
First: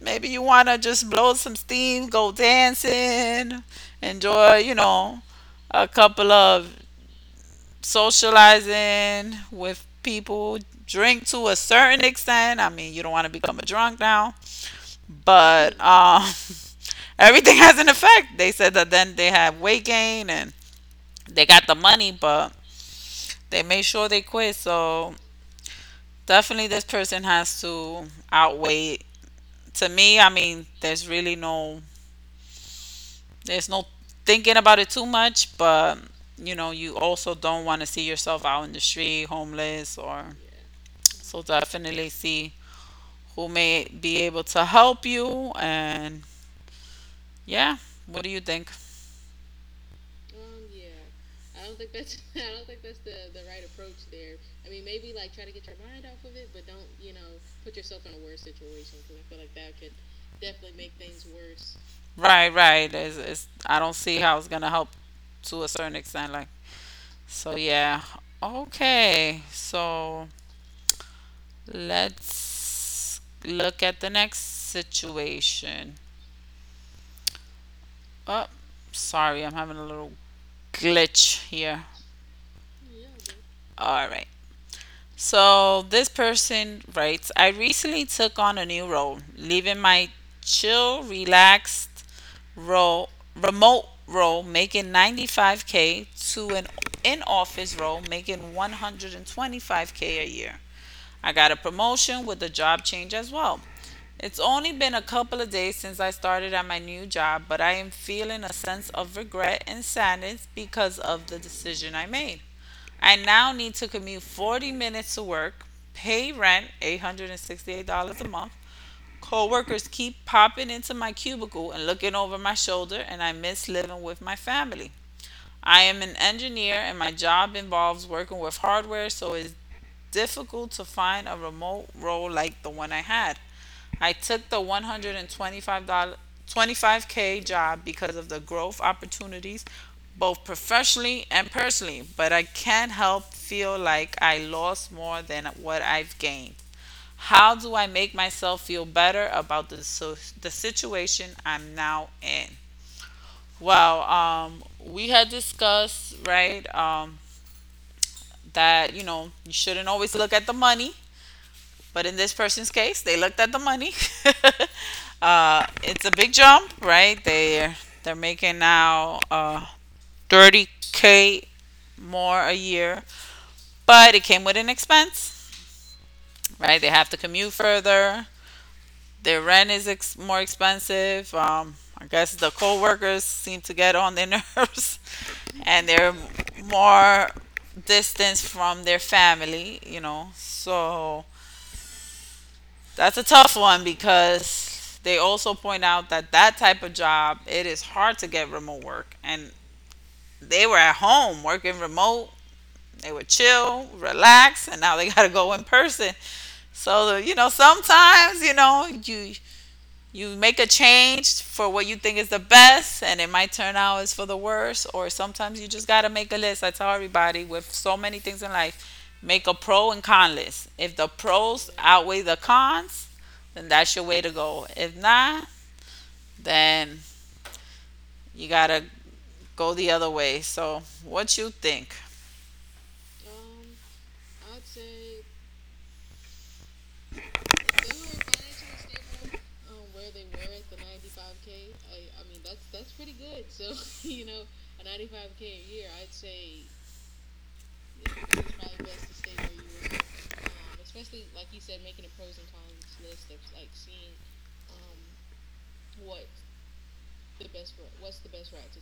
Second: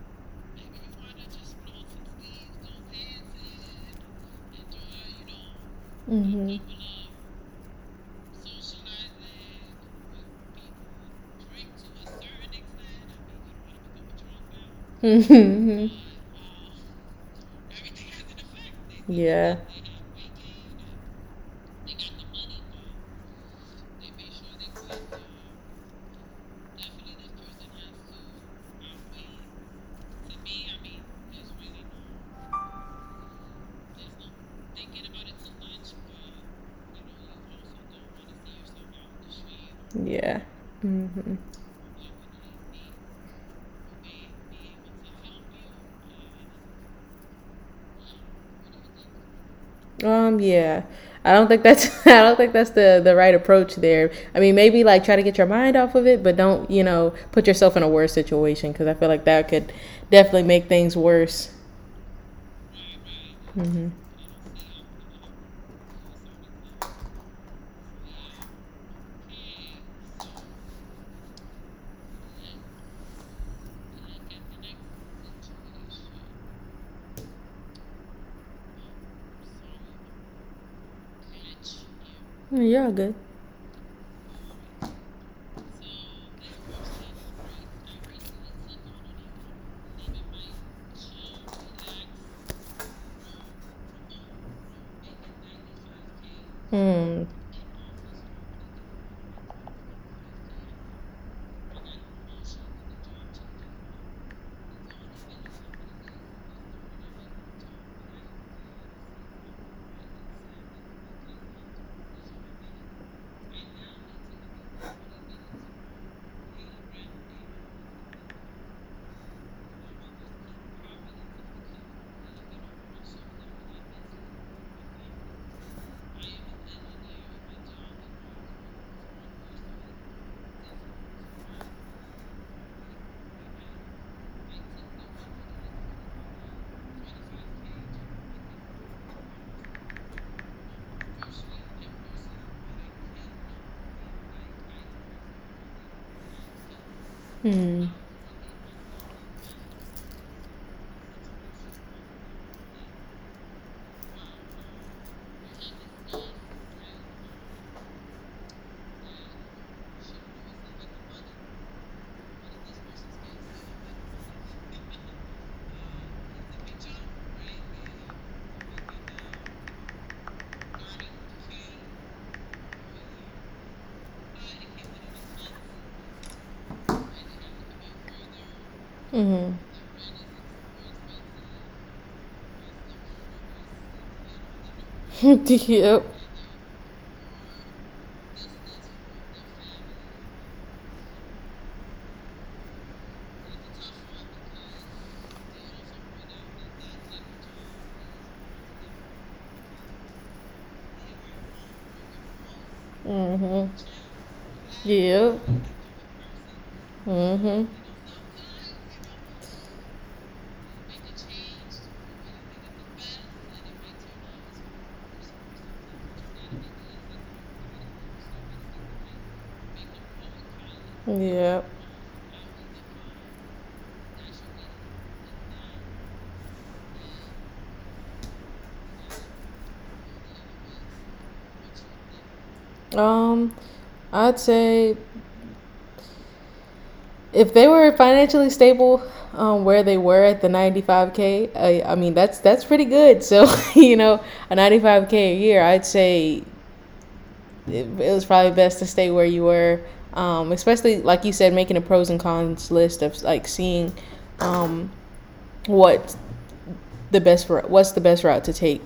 Speaker 1: maybe you want to just blow some steam, go dancing, enjoy, you know, a couple
Speaker 2: Mhm.
Speaker 1: of socializing with people, drink to a certain extent. I mean, you don't want to become a drunk now, but
Speaker 2: Mhm.
Speaker 1: um, everything has an effect. They said that then they
Speaker 2: Yeah.
Speaker 1: have weight gain and they got the money, but they made sure they quit. So definitely, this person has to outweigh. To me, I mean, there's really no, there's no thinking about it too much. But you know, you also don't want to see yourself out in the street, homeless, or
Speaker 2: Yeah. Mhm.
Speaker 1: so. Definitely see who may be able to help you. And yeah, what do you think?
Speaker 2: Um, yeah. I don't think that's I don't think that's the the right approach there. I mean, maybe like try to get your mind off of it, but don't, you know, put yourself in a worse situation cuz I feel like that could definitely make things worse.
Speaker 1: Right, right. It's, it's, I
Speaker 2: Mhm.
Speaker 1: don't see how it's gonna help to a certain extent. Like. So yeah. Okay. So let's look at the next situation. Oh, sorry, I'm having a little glitch here.
Speaker 2: Mm, you're all good.
Speaker 1: All right. So this person writes, I recently took on a new role, leaving my chill, relaxed role, remote role, making ninety-five k to an
Speaker 2: Mm.
Speaker 1: in-office role, making one hundred twenty-five k a year. I got a promotion with a job change as well. It's only been a couple of days since I started at my new job, but I am feeling a sense of regret and sadness because of the decision I made. I now need to commute forty minutes to work, pay rent eight hundred sixty-eight dollars a month. Coworkers keep popping into my cubicle and looking over my shoulder, and I miss living with my family. I am an engineer, and my job involves working with hardware, so it's difficult to find a remote role like the one I had. I took the one hundred twenty-five k dollars job because of the growth opportunities, both professionally and personally, but I can't help feel like I lost more than what I've gained. How do
Speaker 2: Mm.
Speaker 1: I make myself feel better about the, so- the situation I'm now in? Well, um, we had discussed, right, um, that, you know, you shouldn't always look at the money. But in this person's case, they looked at the money. uh, it's a big jump, right? They they're making now uh, thirty k more a year, but it came with an expense, right? They have to commute further. Their
Speaker 2: Mhm.
Speaker 1: rent is ex- more expensive. Um, I guess the co-workers seem to get on their nerves, and
Speaker 2: Yep.
Speaker 1: they're more distance from their family, you know. So that's a tough one because they also point out that that type of job, it is hard to get remote work. And they were at home working remote. They were
Speaker 2: Mhm.
Speaker 1: chill, relax, and now they got to
Speaker 2: Yep.
Speaker 1: go in person. So, you know,
Speaker 2: Mhm.
Speaker 1: sometimes, you know, you you make a change for what you think is the best and it might turn out as for the worst, or sometimes you just got to make a list. I tell everybody with so many things in life, make a pro and con list. If the
Speaker 2: Yep.
Speaker 1: pros outweigh the cons, then that's your way to go. If not, then you got to go the other way. So what you think?
Speaker 2: Um I'd say, if they were financially stable, um, where they were at the ninety-five k, I, I mean that's that's pretty good. So you know, a ninety-five k a year, I'd say it, it was probably best to stay where you were. Um, especially like you said, making a pros and cons list of like seeing, um, what the best, what's the best route to take.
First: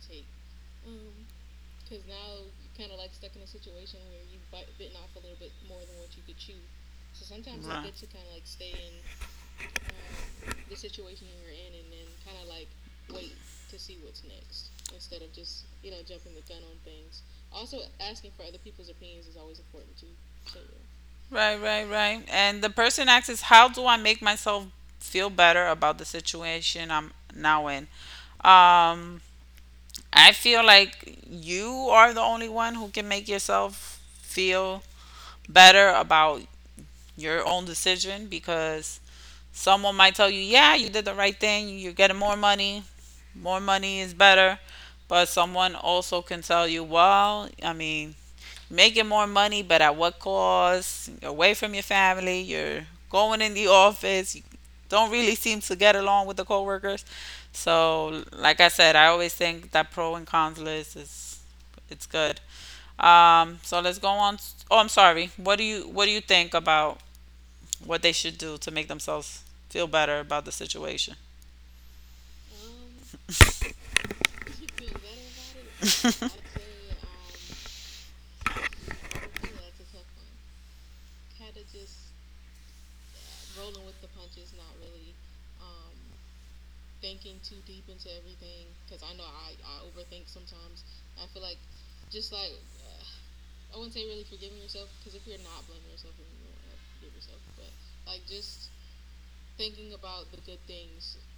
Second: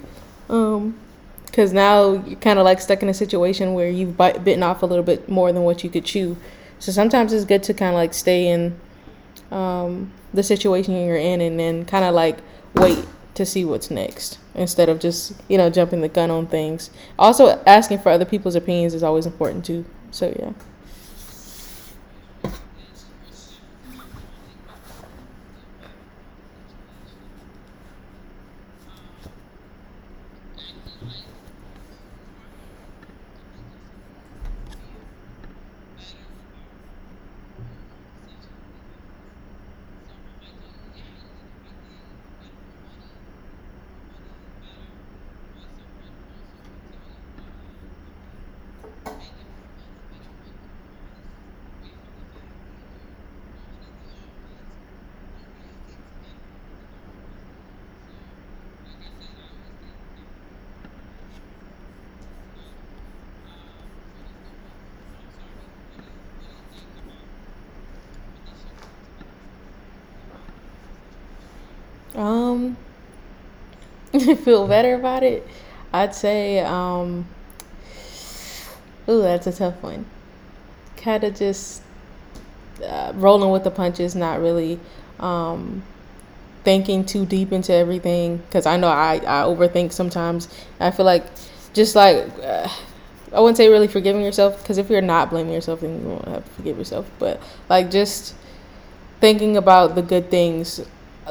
Speaker 2: Um, because now you're kind of like stuck in a situation where you've bite, bitten off a little bit more than what you could chew. So sometimes it's good to kind of like
Speaker 1: Right.
Speaker 2: stay in, um, the situation you're in and then kind of like wait to see what's next instead of just, you know, jumping the gun on things. Also, asking for other people's opinions is always important too, so yeah.
Speaker 1: Right, right, right. And the person asks is, how do I make myself feel better about the situation I'm now in? Um I feel like you are the only one who can make yourself feel better about your own decision because someone might tell you, yeah, you did the right thing, you're getting more money, more money is better. But someone also can tell you, well, I mean, making more money, but at what cost? You're away from your family, you're going in the office, you don't really seem to get along with the coworkers. So, like I said, I always think that pro and cons list is, it's good. Um, so let's go on. Oh, I'm sorry. What do you what do you think about what they should do to make themselves feel better about the situation?
Speaker 2: um Feel better about it. I'd say, um ooh, that's a tough one. Kind of just, uh, rolling with the punches, not really, um thinking too deep into everything because I know I, I overthink sometimes. I feel like just like, uh, I wouldn't say really forgiving yourself because if you're not blaming yourself, then you won't have to forgive yourself. But like just thinking about the good things,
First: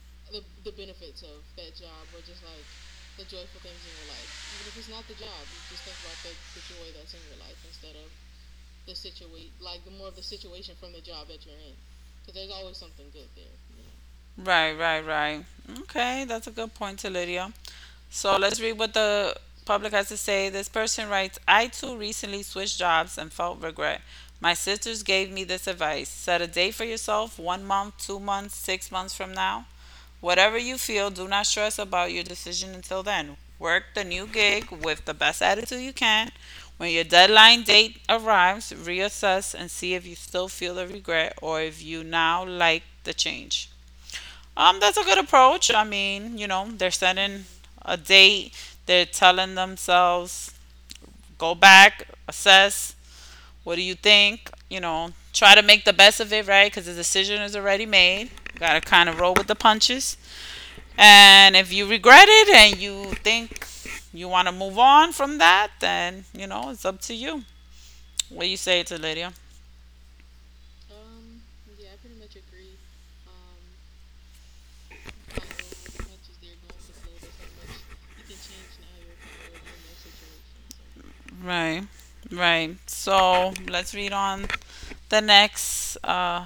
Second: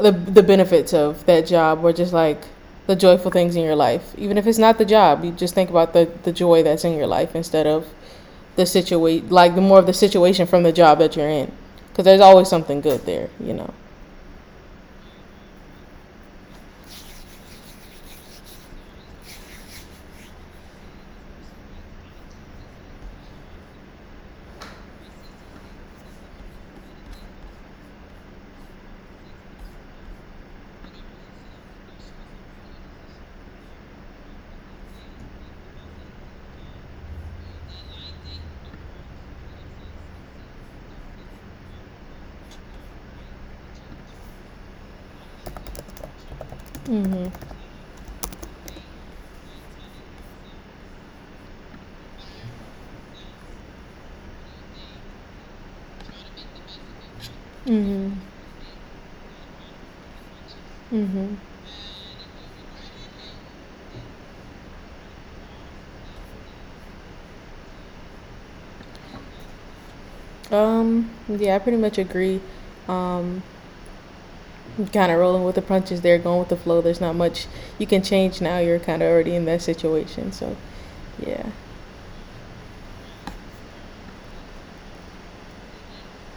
Speaker 2: the the benefits of that job, or just like the joyful things in your life, even if it's not the job, you just think about the the joy that's in your life instead of the situation, like the more of the situation from the job that you're in, because there's always something good there, you know.
Speaker 1: Right, right, right. Okay, that's a good point to Lydia. So let's read what the public has to say. This person writes, I too recently switched jobs and felt regret. My sisters gave me this advice, set a date for yourself, one month, two months, six months from now. Whatever you feel, do not stress about your decision until then. Work the new gig with the best attitude you can. When your deadline date arrives, reassess and see if you still feel the regret or if you now like the change. Um, that's a good approach. I mean, you know, they're setting a date. They're telling themselves, go back, assess. What do you think? You know, try to make the best of it, right? Because the decision is already
Speaker 2: Mm-hmm.
Speaker 1: made. You gotta kind of roll with the punches.
Speaker 2: Mm-hmm.
Speaker 1: And if you regret it and you think you want to move on from that, then you know it's up to you. What do you say to Lydia?
Speaker 2: Um, yeah, I pretty much agree. Um, Kind of rolling with the punches there, going with the flow. There's not much you can change now. You're kind of already in that situation, so yeah.
Speaker 1: Right, right. So let's read on the next uh,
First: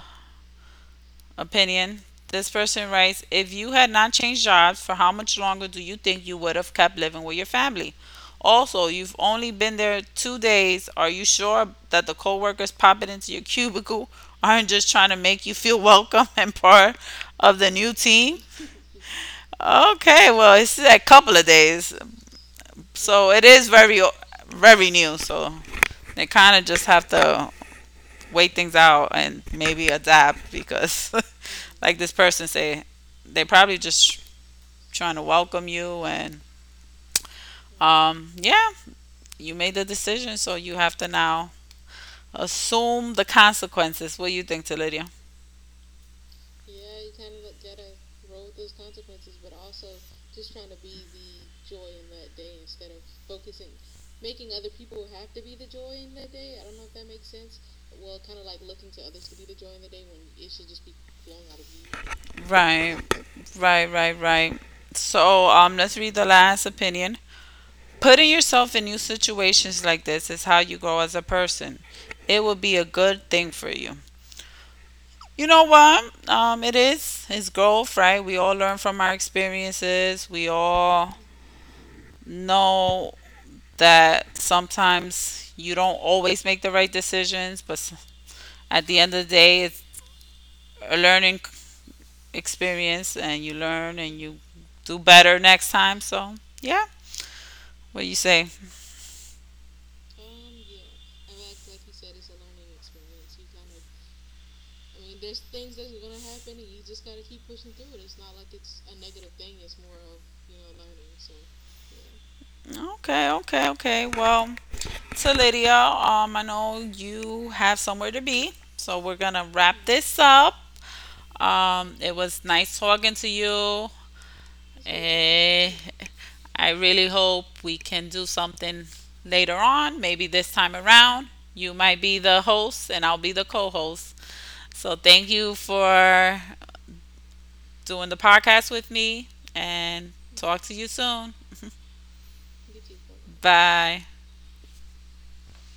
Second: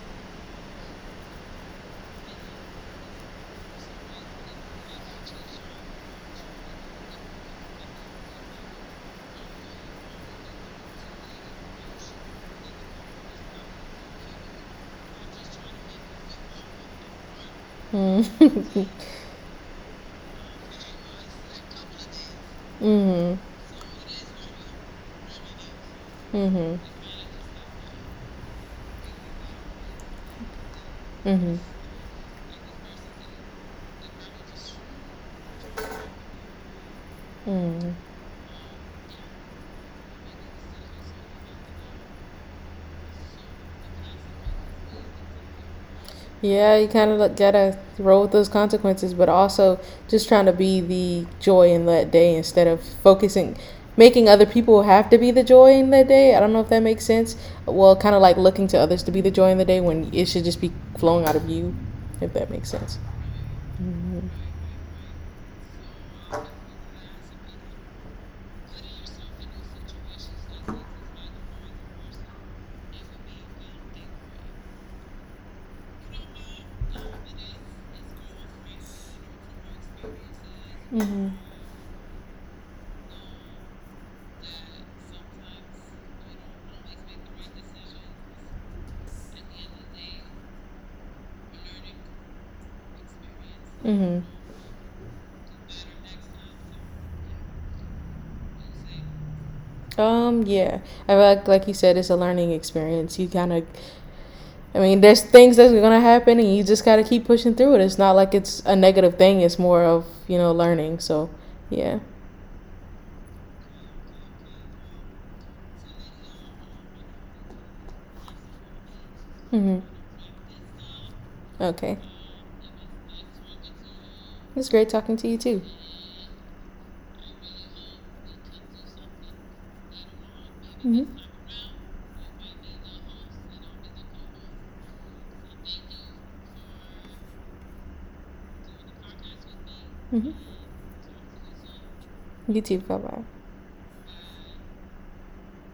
Speaker 1: opinion. This person writes, if you had not changed jobs, for how much longer do you think you would have kept living with your family? Also, you've only been there two days. Are you sure that the coworkers popping into your cubicle aren't just trying to make you feel welcome and part of the new team?
Speaker 2: Mm-hmm.
Speaker 1: Okay, well, it's a couple of days, so it is very, very new. So they kind of just have to wait things out and maybe adapt because, like this person say, they probably just trying to welcome you and um, yeah, you made the decision, so you have to now assume the consequences. What do you think, Lydia?
Speaker 2: Yeah, you kind of gotta roll with those consequences, but also just trying to be the joy in that day instead of focusing, making other people have to be the joy in that day. I don't know if that makes sense. Well, kind of like looking to others to be the joy in the day when it should just be flowing out of you, if that makes sense.
Speaker 1: Right, right, right, right. So um, let's read the last opinion. Putting yourself in new situations like this is how you grow as a person. It will be a good thing for you. You know what? Um, it is. It's growth, right? We all learn from our experiences. We all
Speaker 2: Mm-hmm.
Speaker 1: know that sometimes you don't always make the right decisions, but s- at the end of the day, it's a learning c- experience, and you learn
Speaker 2: Mm-hmm.
Speaker 1: and you do better next time. So, yeah, what you say?
Speaker 2: Um, yeah. I feel like like you said, it's a learning experience. You kind of, I mean, there's things that's gonna happen, and you just gotta keep pushing through it. It's not like it's a negative thing. It's more of, you know, learning. So, yeah.
Speaker 1: Okay, okay, okay. Well, so Lydia, um, I know you have somewhere to be, so we're gonna
Speaker 2: Mm-hmm.
Speaker 1: wrap this up.
Speaker 2: Okay.
Speaker 1: Um, it was nice talking to you.
Speaker 2: It's great talking to you too.
Speaker 1: Eh, I really hope we can do something later on. Maybe this time
Speaker 2: Mm-hmm.
Speaker 1: around, you might be the host and I'll be the co host. So thank you for doing the podcast with me and
Speaker 2: Mm-hmm.
Speaker 1: talk to you soon.
Speaker 2: You too. Bye bye.
Speaker 1: Bye.